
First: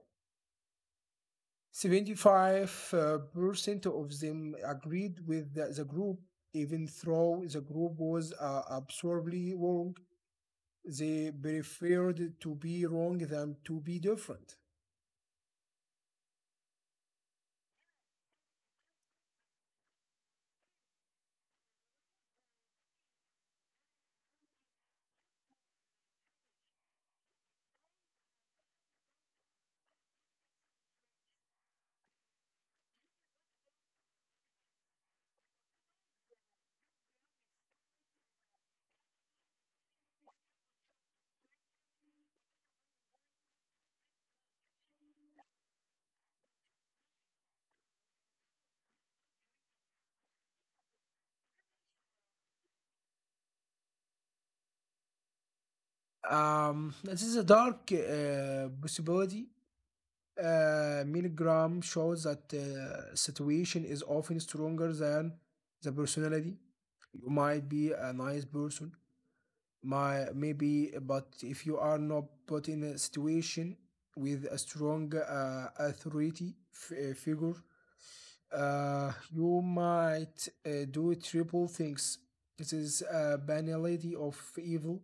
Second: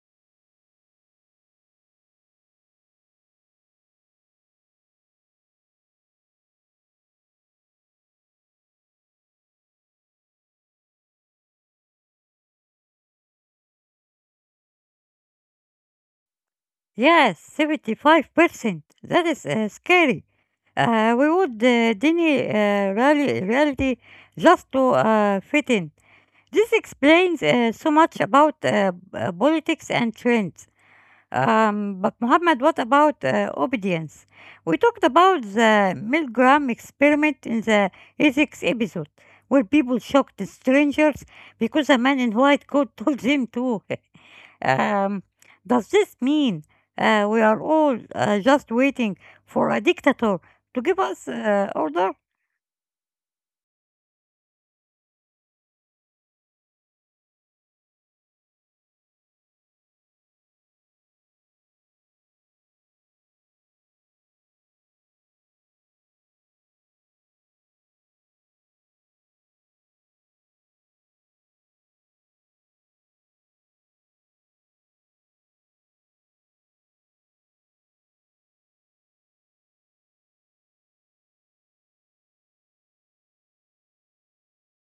75% of them agreed with the group, even though the group was absurdly wrong. They preferred to be wrong than to be different. Yes, 75%. That is scary. We would deny reality just to fit in. This explains so much about politics and trends. But Muhammad, what about obedience? We talked about the Milgram experiment in the ethics episode, where people shocked strangers because a man in white coat told them to. Um, does this mean we are all just waiting for a dictator to give us order? This is a dark possibility, milligram shows that situation is often stronger than the personality. You might be a nice person, my maybe, but if you are not put in a situation with a strong authority figure, you might do triple things. This is a banality of evil.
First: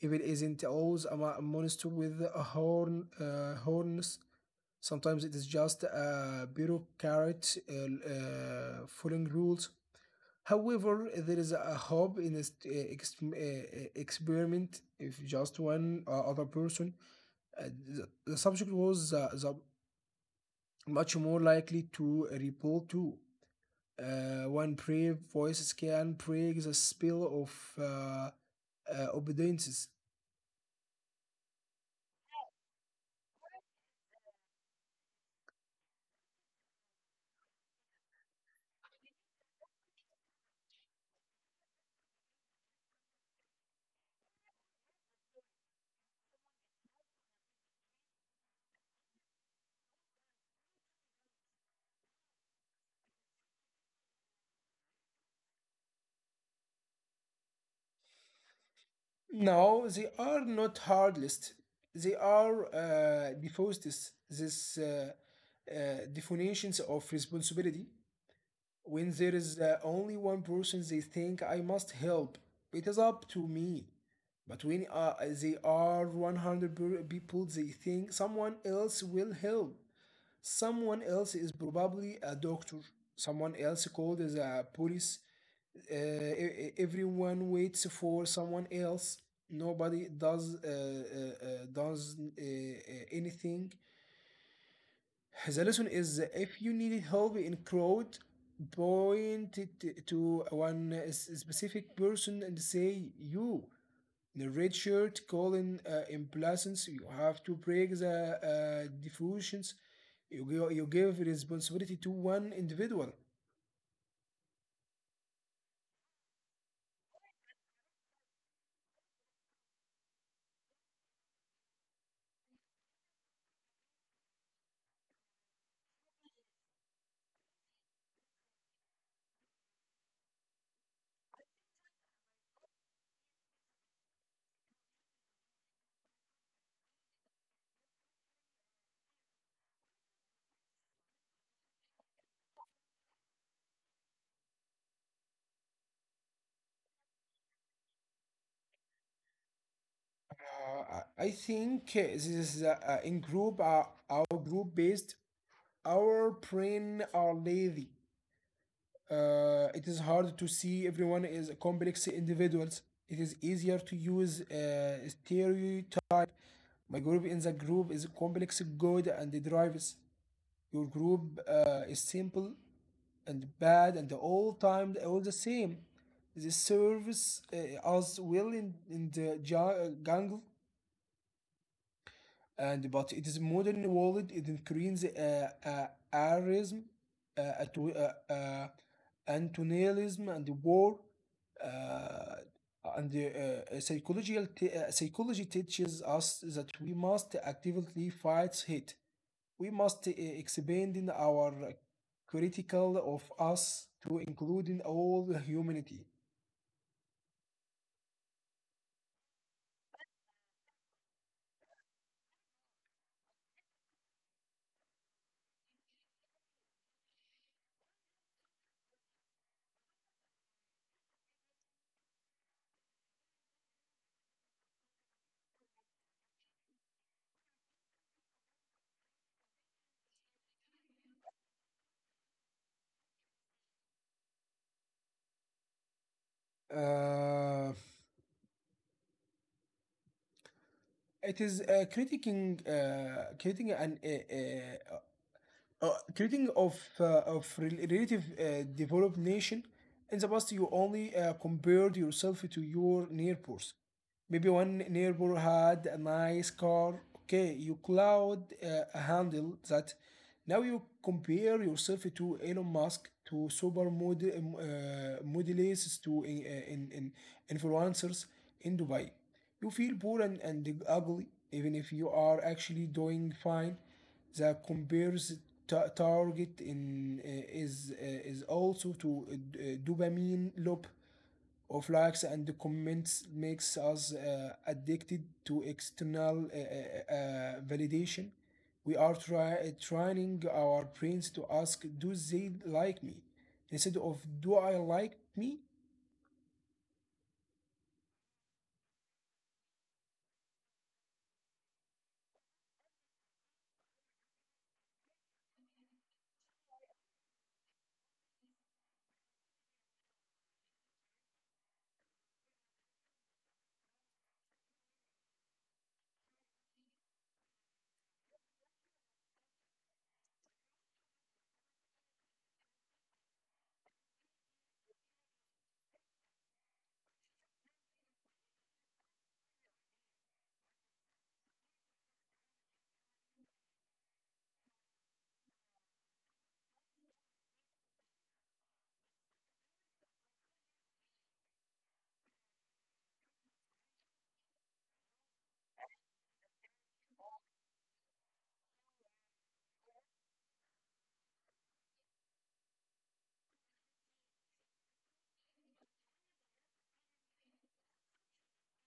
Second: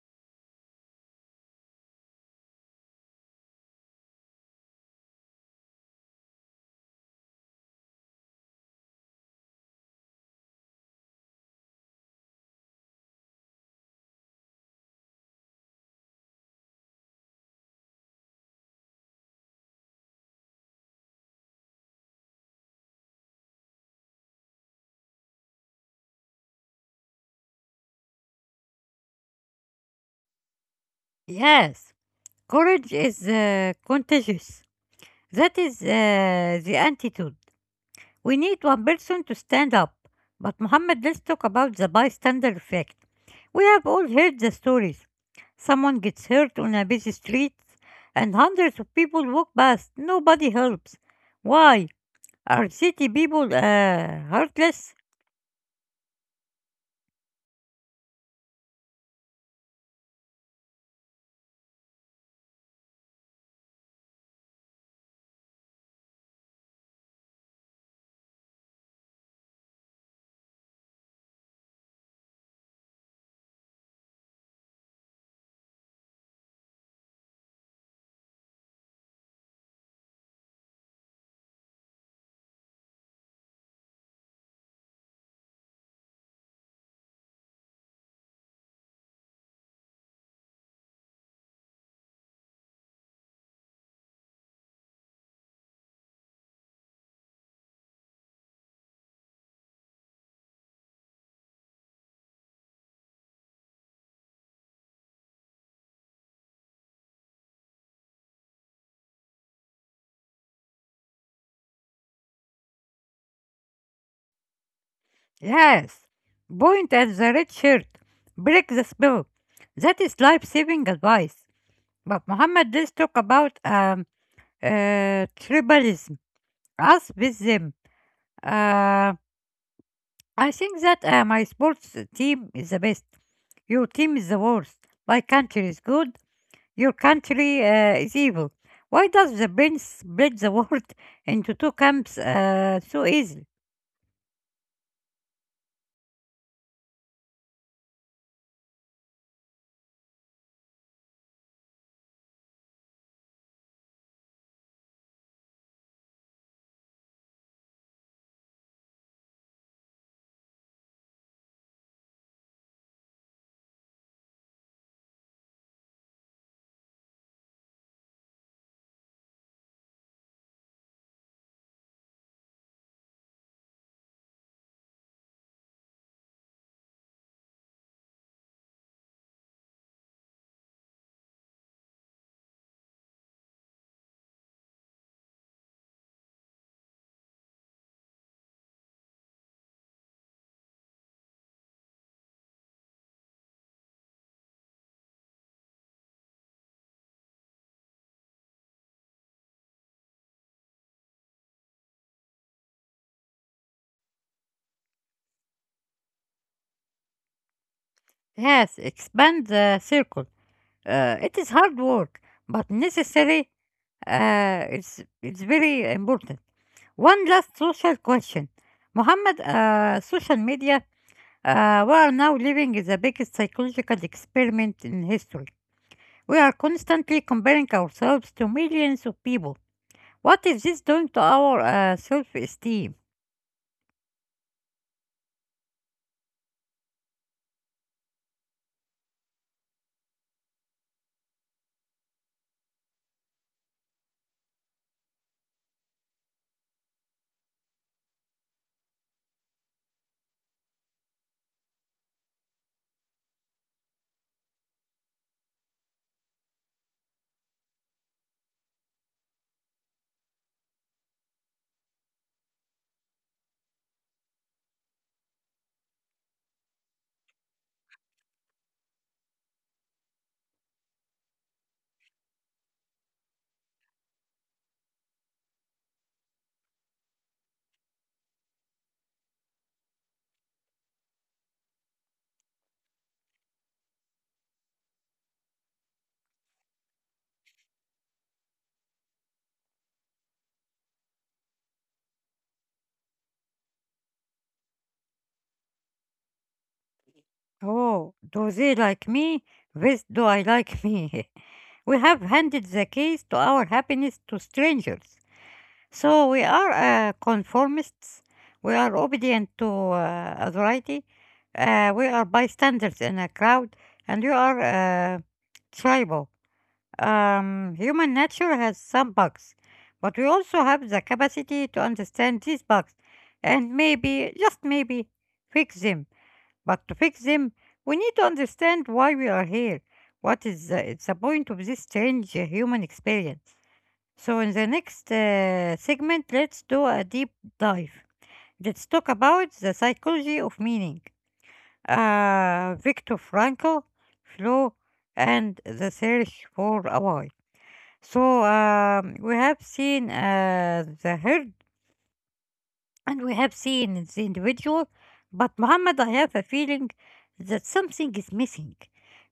If it isn't always a monster with a horn, horns, sometimes it is just a bureaucrat following rules. However, there is a hope in this experiment if just one other person. The subject was the much more likely to report to. One brave voice can break the spell of uh, obedience. Yes, courage is contagious. That is the antidote. We need one person to stand up. But Muhammad, let's talk about the bystander effect. We have all heard the stories. Someone gets hurt on a busy street, and hundreds of people walk past. Nobody helps. Why? Are city people heartless? No, they are not hard lists. They are default this. This definitions of responsibility. When there is only one person, they think I must help. It is up to me. But when they are 100 people, they think someone else will help. Someone else is probably a doctor. Someone else called as a police everyone waits for someone else, nobody does anything. The lesson is, if you need help in crowd, point it to one specific person and say you the red shirt calling imbalance. You have to break the diffusions. You give responsibility to one individual. Yes, point at the red shirt. Break the spell. That is life-saving advice. But Muhammad, let's talk about tribalism. Us with them. Uh, I think that my sports team is the best. Your team is the worst. My country is good. Your country is evil. Why does the brain split the world into two camps so easily? I think this is in group, our group based, our brain are lazy. It is hard to see everyone is complex individuals. It is easier to use stereotype. My group in the group is complex good and the drivers. Your group is simple and bad and all time all the same. The service us well in the jungle. And but it is modern world, it increases arism, uh, atto- uh, uh, antonalism and the war, uh, and the psychological psychology teaches us that we must actively fight hate. We must expand in our critical of us to include in all humanity. Yes, expand the circle. It is hard work, but necessary. It's very important. One last social question, Mohammed. Social media. We are now living in the biggest psychological experiment in history. We are constantly comparing ourselves to millions of people. What is this doing to our self-esteem? uh, it is critiquing creating an treating of relative developed nation. In the past, you only compared yourself to your neighbors. Maybe one neighbor had a nice car. Okay, you cloud a handle that. Now you compare yourself to Elon Musk, to super model, modelists, to in influencers in Dubai. You feel poor and ugly, even if you are actually doing fine. The compares target in is also to dopamine loop of likes and comments makes us addicted to external validation. We are training our brains to ask, do they like me? Instead of, do I like me? Oh, do they like me? This do I like me? We have handed the keys to our happiness to strangers. So we are conformists. We are obedient to authority. We are bystanders in a crowd, and you are tribal. Human nature has some bugs, but we also have the capacity to understand these bugs and maybe, just maybe, fix them. But to fix them, we need to understand why we are here. What is the point of this strange human experience? So, in the next segment, let's do a deep dive. Let's talk about the psychology of meaning. Viktor Frankl, flow, and the search for a why. So, we have seen the herd and we have seen in the individual, but Muhammad, I have a feeling that something is missing.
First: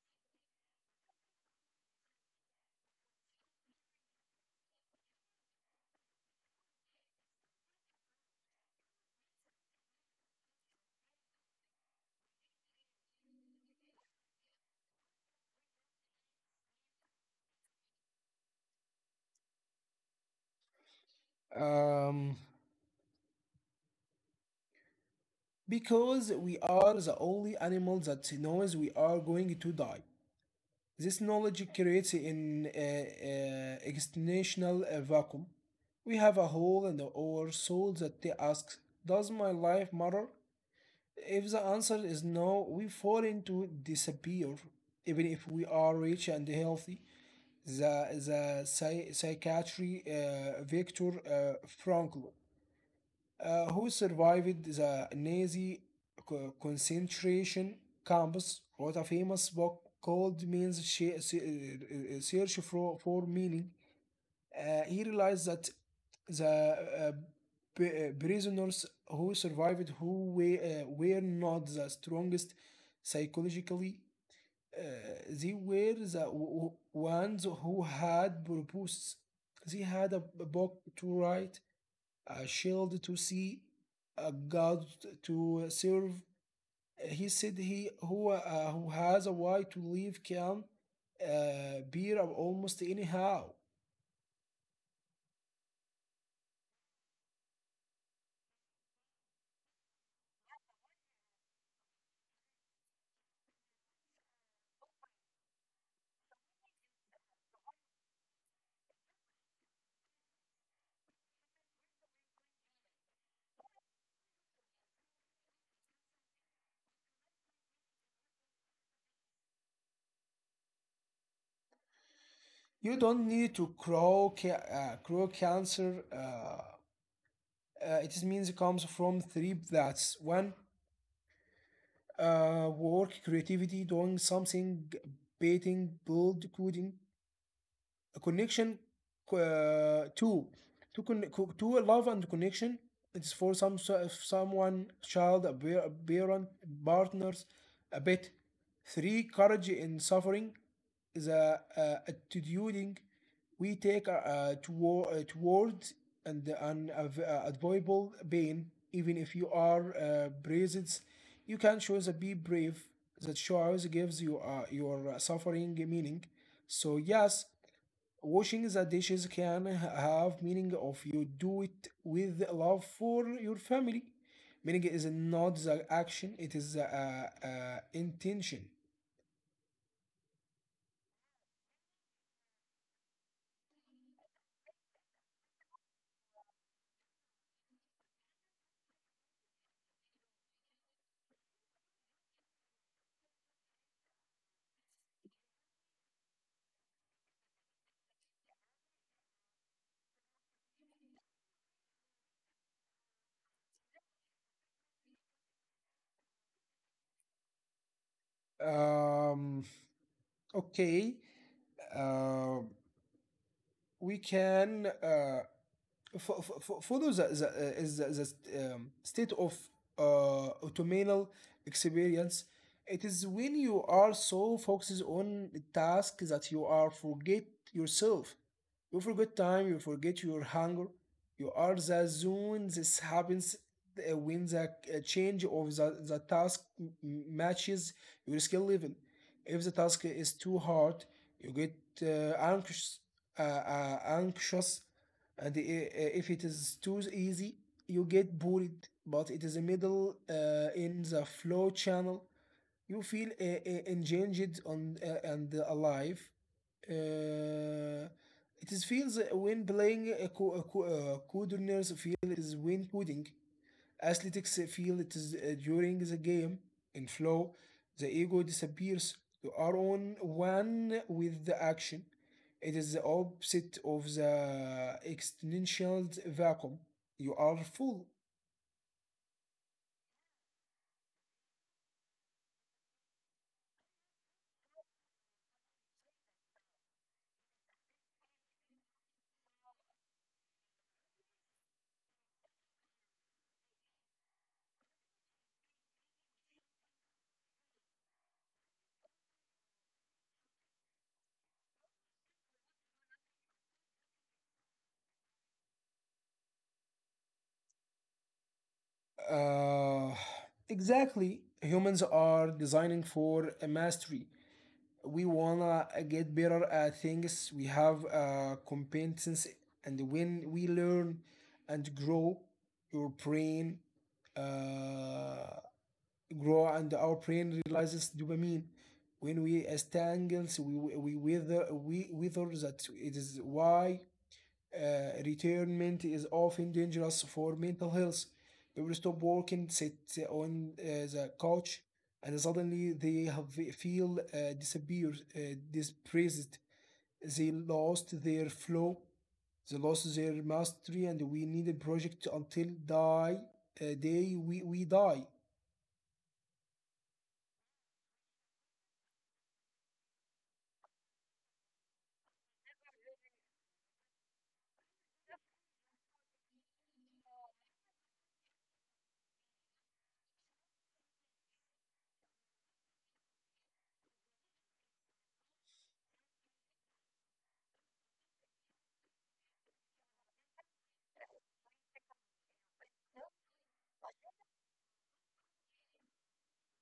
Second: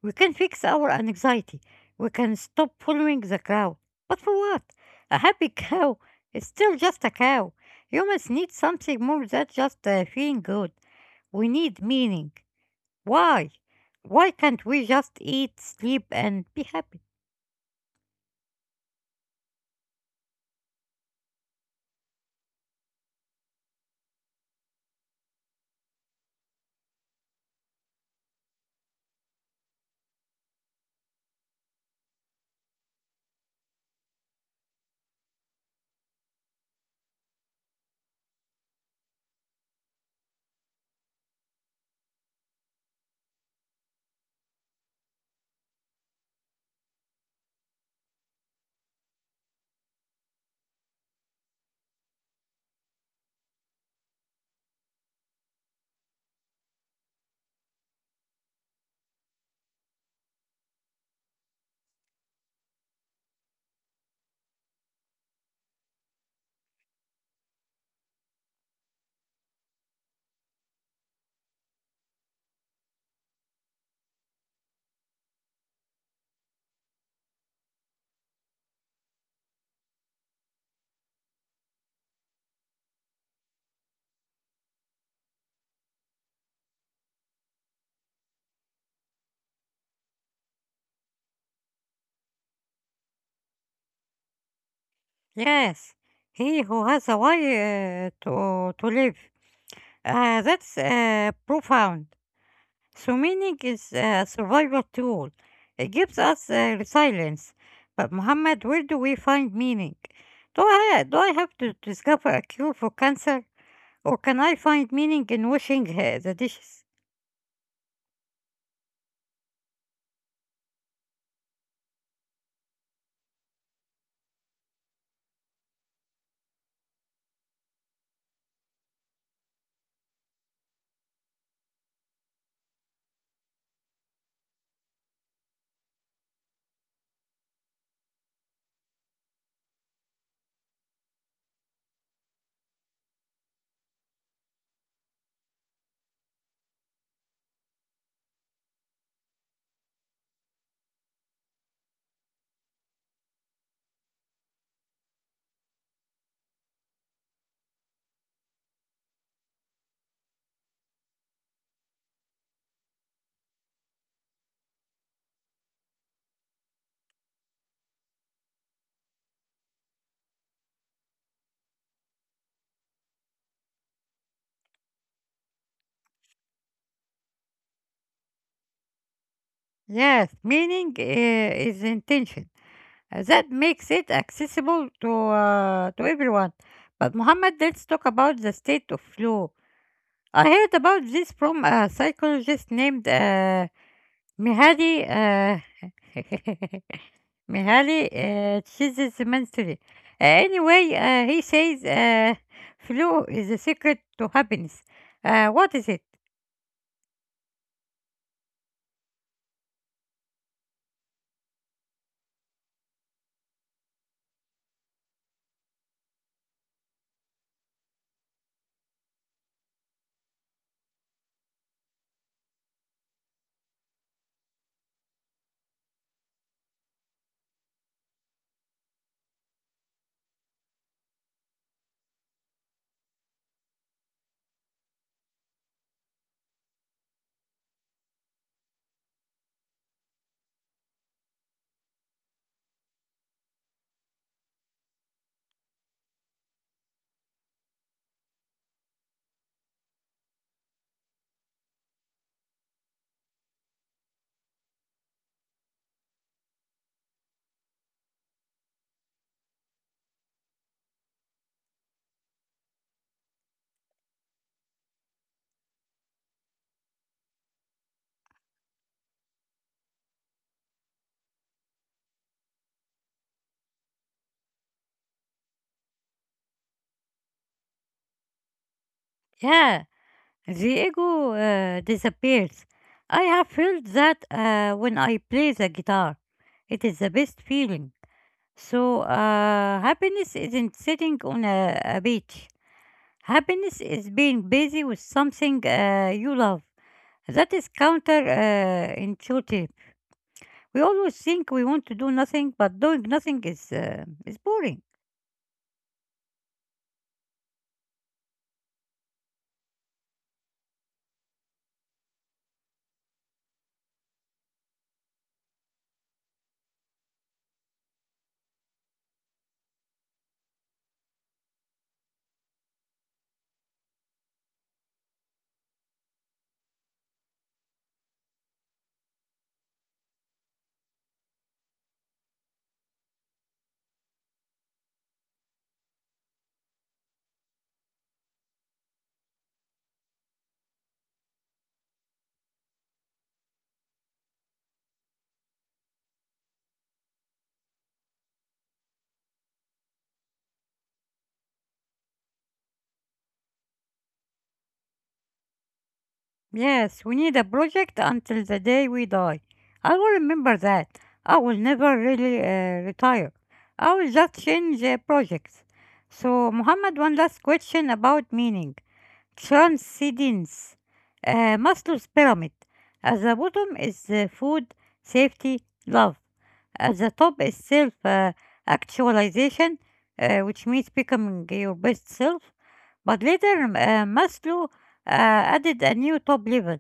We can fix our anxiety. We can stop following the crowd. But for what? A happy cow is still just a cow. Humans need something more than just feeling good. We need meaning. Why? Why can't we just eat, sleep, and be happy? Um, because we are the only animal that knows we are going to die. This knowledge creates an existential vacuum. We have a hole in our soul that asks, does my life matter? If the answer is no, we fall into disappear, even if we are rich and healthy. The psychiatry, Viktor Frankl, who survived the Nazi concentration camps, wrote a famous book called Means Search for Meaning. He realized that the prisoners who survived who were not the strongest psychologically, uh, they were the ones who had purpose. They had a book to write, a shield to see, a god to serve. He said he who has a why to live can bear up almost anyhow. Yes, he who has a why to live. That's profound. So meaning is a survival tool. It gives us resilience. But Muhammad, where do we find meaning? Do I have to discover a cure for cancer, or can I find meaning in washing the dishes? You don't need to grow cancer. It is means it comes from three. That's one, work creativity doing something, painting build coding. A connection uh, to to con- to love and connection. It's for some if someone child a a parent partners a bit. Three courage in suffering, the attituding we take towards and an avoidable pain. Even if you are braced, you can choose to be brave. That choice gives you your suffering meaning. So yes, washing the dishes can have meaning of you do it with love for your family. Meaning is not the action, it is the intention. Yes, meaning is intention. That makes it accessible to everyone. But Muhammad, let's talk about the state of flow. I heard about this from a psychologist named Mihadi. Uh, Mihaly chases mentally. Anyway, he says flow is the secret to happiness. What is it? Um, okay. Uh, we can follow the state of autonomial experience. It is when you are so focused on the task that you are forget yourself. You forget time, you forget your hunger. You are the zone. This happens when the change of the task matches your skill level. If the task is too hard, you get uh, anxious, anxious, and if it is too easy, you get bored. But it is a middle in the flow channel. You feel engaged on and alive. Uh, it is feels when playing a coders feel it is when coding. Athletics feel it is during the game. In flow, the ego disappears. You are on one with the action. It is the opposite of the existential vacuum. You are full. Yeah, the ego disappears. I have felt that when I play the guitar. It is the best feeling. So, happiness isn't sitting on a beach. Happiness is being busy with something you love. That is counter intuitive. We always think we want to do nothing, but doing nothing is boring. Uh, exactly. Humans are designing for a mastery. We wanna get better at things we have competence, and when we learn and grow your brain uh, grow and our brain realizes dopamine when we we wither that it is why retirement is often dangerous for mental health. People stop working, sit on the couch, and suddenly they have feel depressed. They lost their flow, they lost their mastery, and we need a project until die day we die. Yes, we need a project until the day we die. I will remember that. I will never really retire. I will just change projects. So, Muhammad, one last question about meaning. Transcendence. Maslow's pyramid. At the bottom is food, safety, love. The top is self- actualization, which means becoming your best self. But later, Maslow added a new top level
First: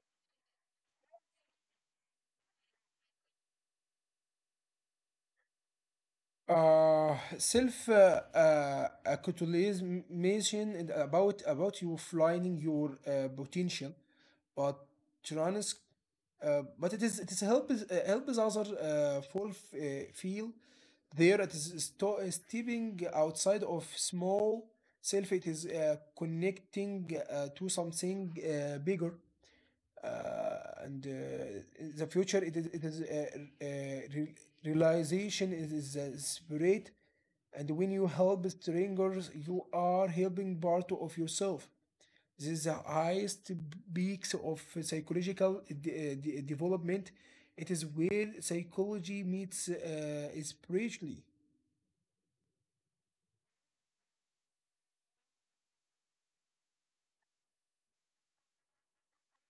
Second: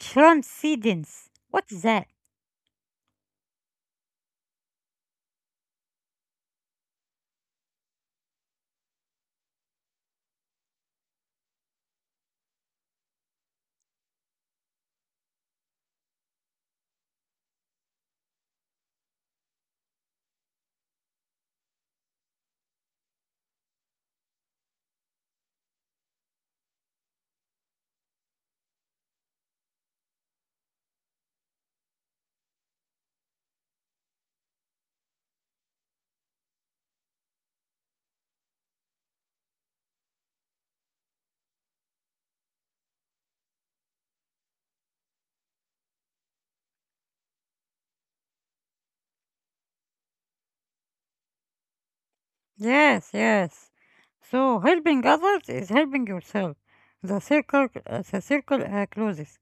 transcendence. What is that? Self actualization and about you finding your potential, but trans, but it is, it is help is help is other full feel. There it is stepping outside of small self. It is connecting to something bigger, and in the future it is, it is re- realization is a spirit. And when you help strangers you are helping part of yourself. This is the highest peaks of psychological development. It is where psychology meets spiritually. Yes, yes. So helping others is helping yourself. The circle, the circle closes.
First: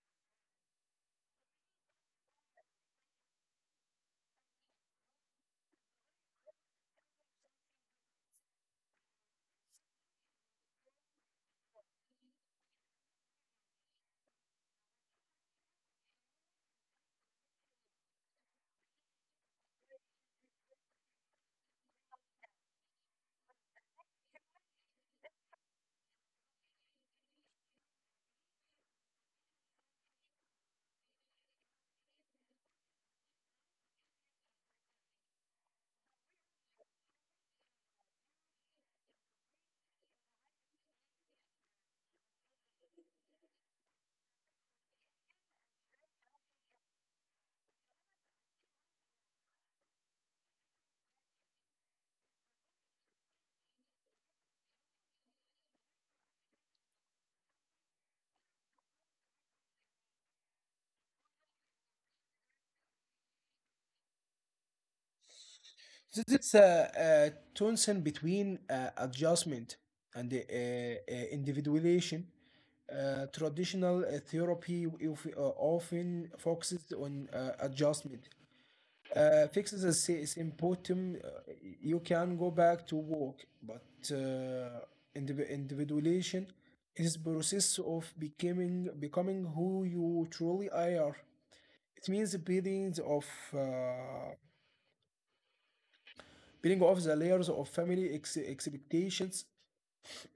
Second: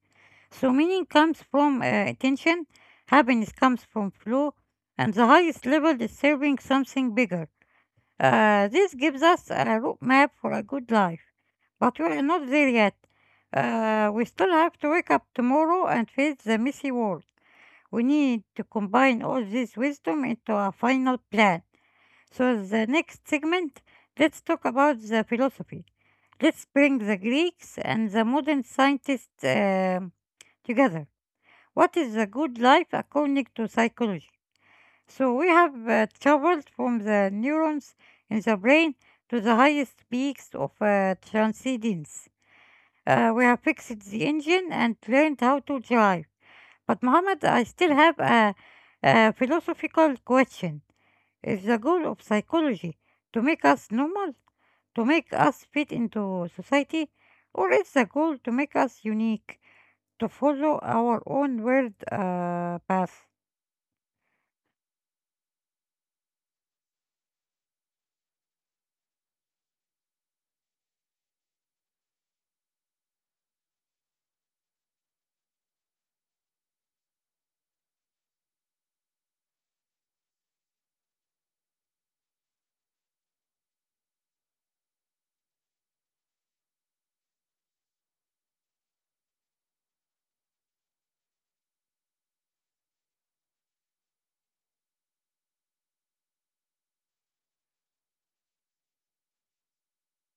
So meaning comes from attention, happiness comes from flow, and the highest level is serving something bigger. This gives us a roadmap for a good life, but we are not there yet. We still have to wake up tomorrow and face the messy world. We need to combine all this wisdom into a final plan. So, the next segment, let's talk about the philosophy. Let's bring the Greeks and the modern scientists together. What is a good life according to psychology? So we have traveled from the neurons in the brain to the highest peaks of transcendence. We have fixed the engine and learned how to drive. But Mohammed, I still have a philosophical question. Is the goal of psychology to make us normal, to make us fit into society, or is the goal to make us unique, to follow our own world path? So this is a tension between adjustment and individuation. Traditional therapy often focuses on adjustment. Fixes a symptom, you can go back to work, but uh, individuation is process of becoming who you truly are. It means building of uh, peeling off the layers of family expectations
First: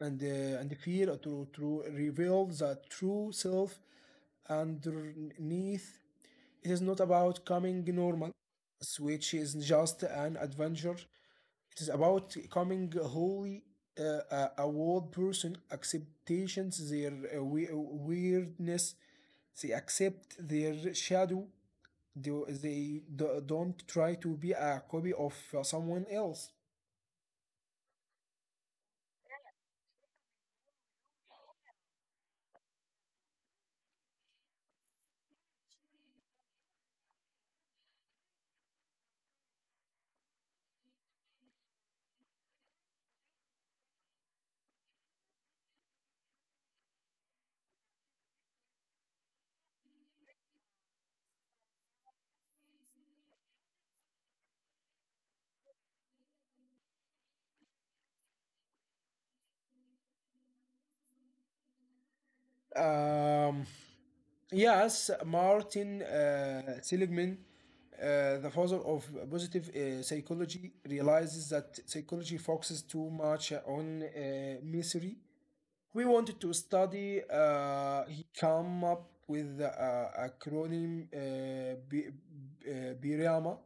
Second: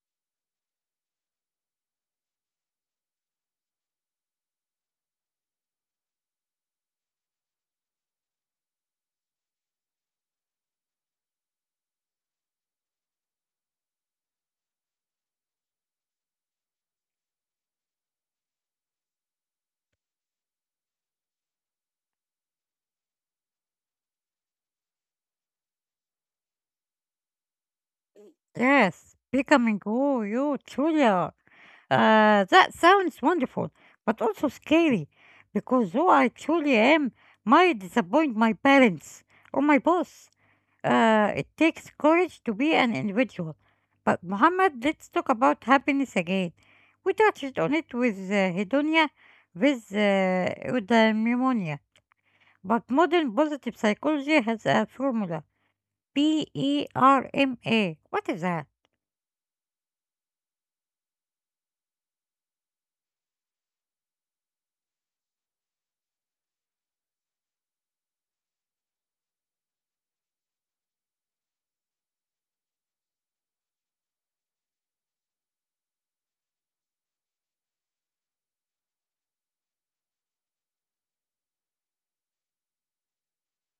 and and fear to reveal the true self underneath. It is not about coming normal, which is just an adventure. It is about coming wholly, uh, a world person, acceptations their weirdness. They accept their shadow. They, they do not try to be a copy of someone else. Yes, becoming who you truly are. That sounds wonderful, but also scary, because who I truly am might disappoint my parents or my boss. It takes courage to be an individual. But Muhammad, let's talk about happiness again. We touched on it with hedonia, with eudaimonia. But modern positive psychology has a formula: PERMA. What is that? Um, yes, Martin Seligman, the father of positive psychology, realizes that psychology focuses too much on misery. We wanted to study, he came up with the, acronym BRIAMA:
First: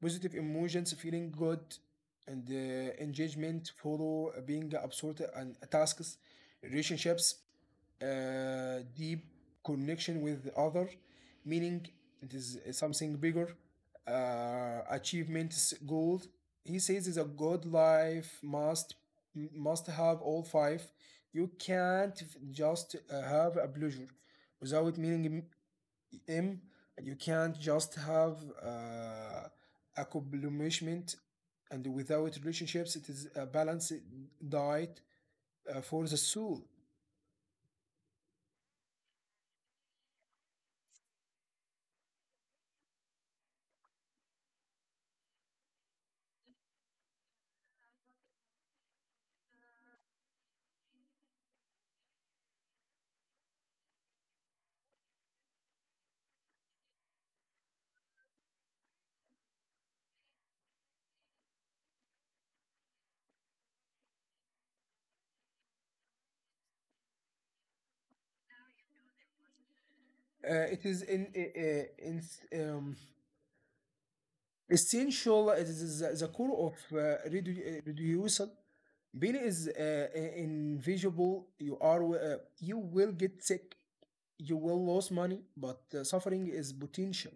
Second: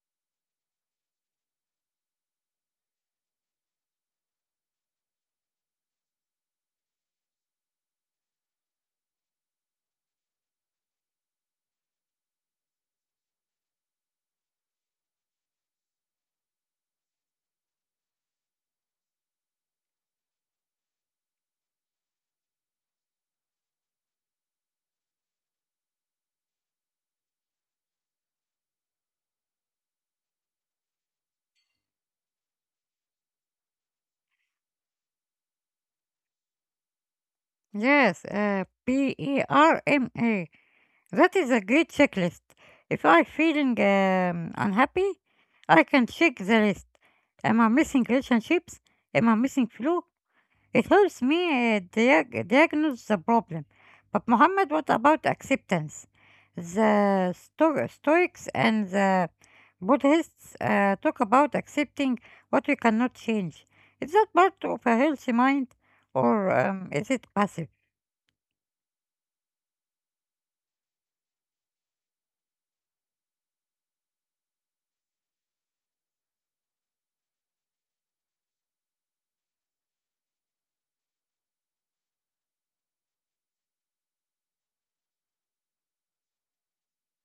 positive emotions, feeling good, and engagement, follow being absorbed in tasks, relationships, deep connection with the other, meaning it is something bigger, achievements, goals. He says is a good life must have all five. You can't just have a pleasure without meaning M, you can't just have accomplishment. And without relationships it is a balanced diet for the soul. Yes, PERMA. That is a great checklist. If I'm feeling unhappy, I can check the list. Am I missing relationships? Am I missing flu? It helps me diagnose the problem. But Muhammad, what about acceptance? The Stoics and the Buddhists talk about accepting what we cannot change. Is that part of a healthy mind, or is it passive? It is in essential. It is the core of reducing pain is uh, invisible. You are you will get sick, you will lose money, but suffering is potential.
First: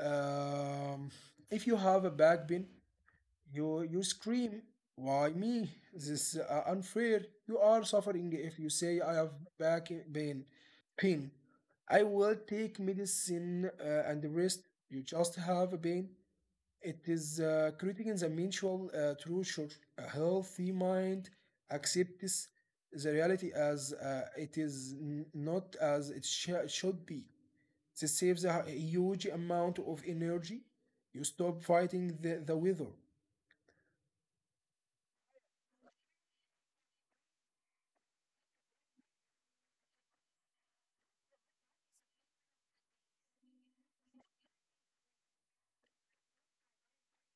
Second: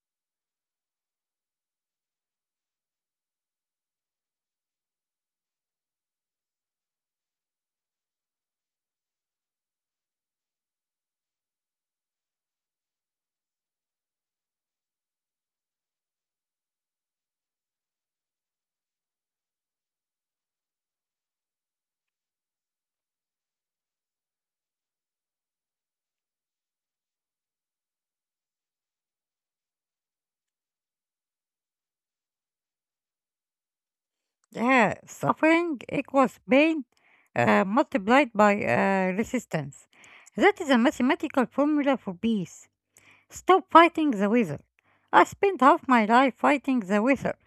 um, if you have a back pain, you scream, why me? This is unfair. You are suffering. If you say I have back pain. Pain. I will take medicine and rest. You just have a pain. It is creating the mutual truth. A healthy mind accepts the reality as it is, not as it should be. This saves a huge amount of energy. You stop fighting the weather. Yeah, suffering equals pain multiplied by resistance. That is a mathematical formula for peace. Stop fighting the weather. I spent half my life fighting the weather,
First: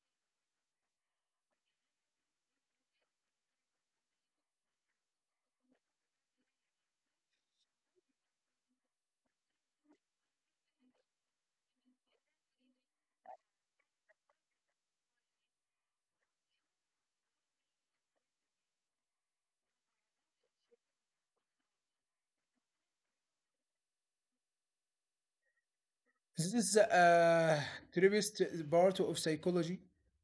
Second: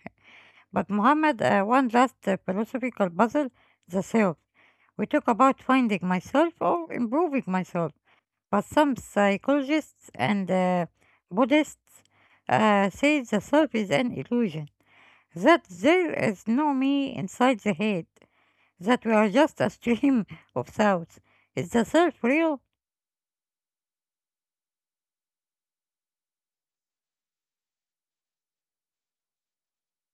but Muhammad, one last philosophical puzzle, the self. We talk about finding myself or improving myself, but some psychologists and Buddhists say the self is an illusion, that there is no me inside the head that we are just a stream of sounds. Is the self real? This is a theorist part of psychology.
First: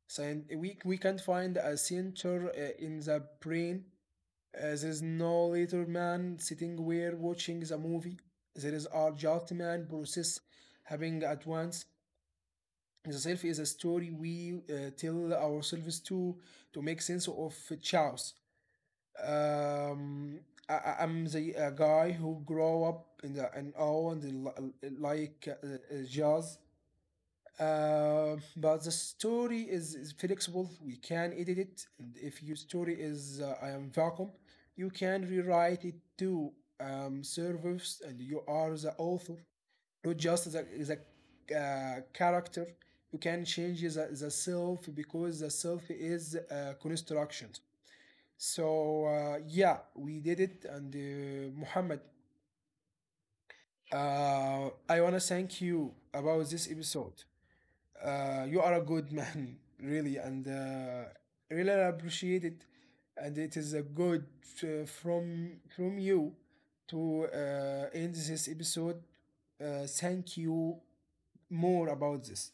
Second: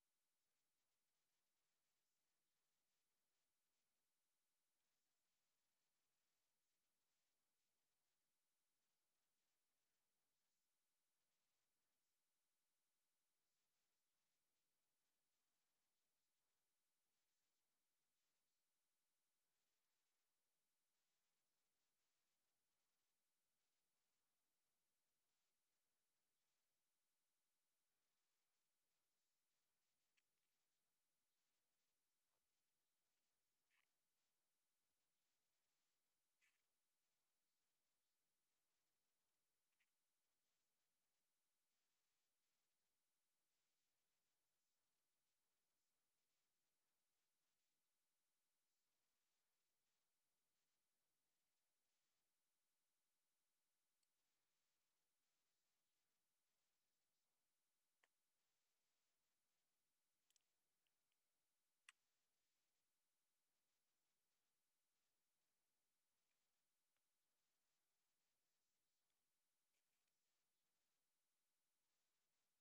We we can't find a center in the brain. There is no later man sitting where watching the movie. There is our just man process having at once. The self is a story we tell ourselves to make sense of chaos. Um, I'm the guy who grow up in the, an awe and the, like jazz. But the story is flexible. We can edit it. And if your story is, I am vacuum, you can rewrite it to, servers, and you are the author, not just the character. You can change the self because the self is construction. So yeah, we did it, and Muhammad, I wanna thank you about this episode. You are a good man, really, and really appreciate it. And it is a good from you to end this episode. Thank you more about this.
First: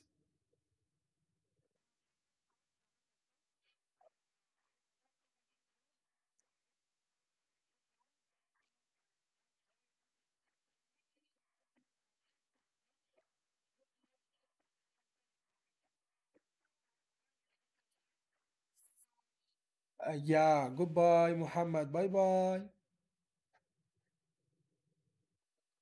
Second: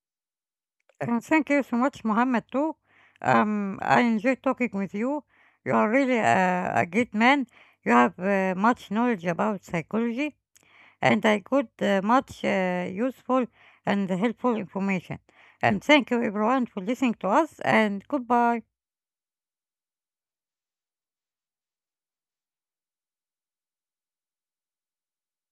And thank you so much, Mohammed, too. I enjoy talking with you. You are really a great man. You have much knowledge about psychology, and I got much useful and helpful information. And thank you, everyone, for listening to us. And goodbye. Yeah, goodbye, Muhammad. Bye bye.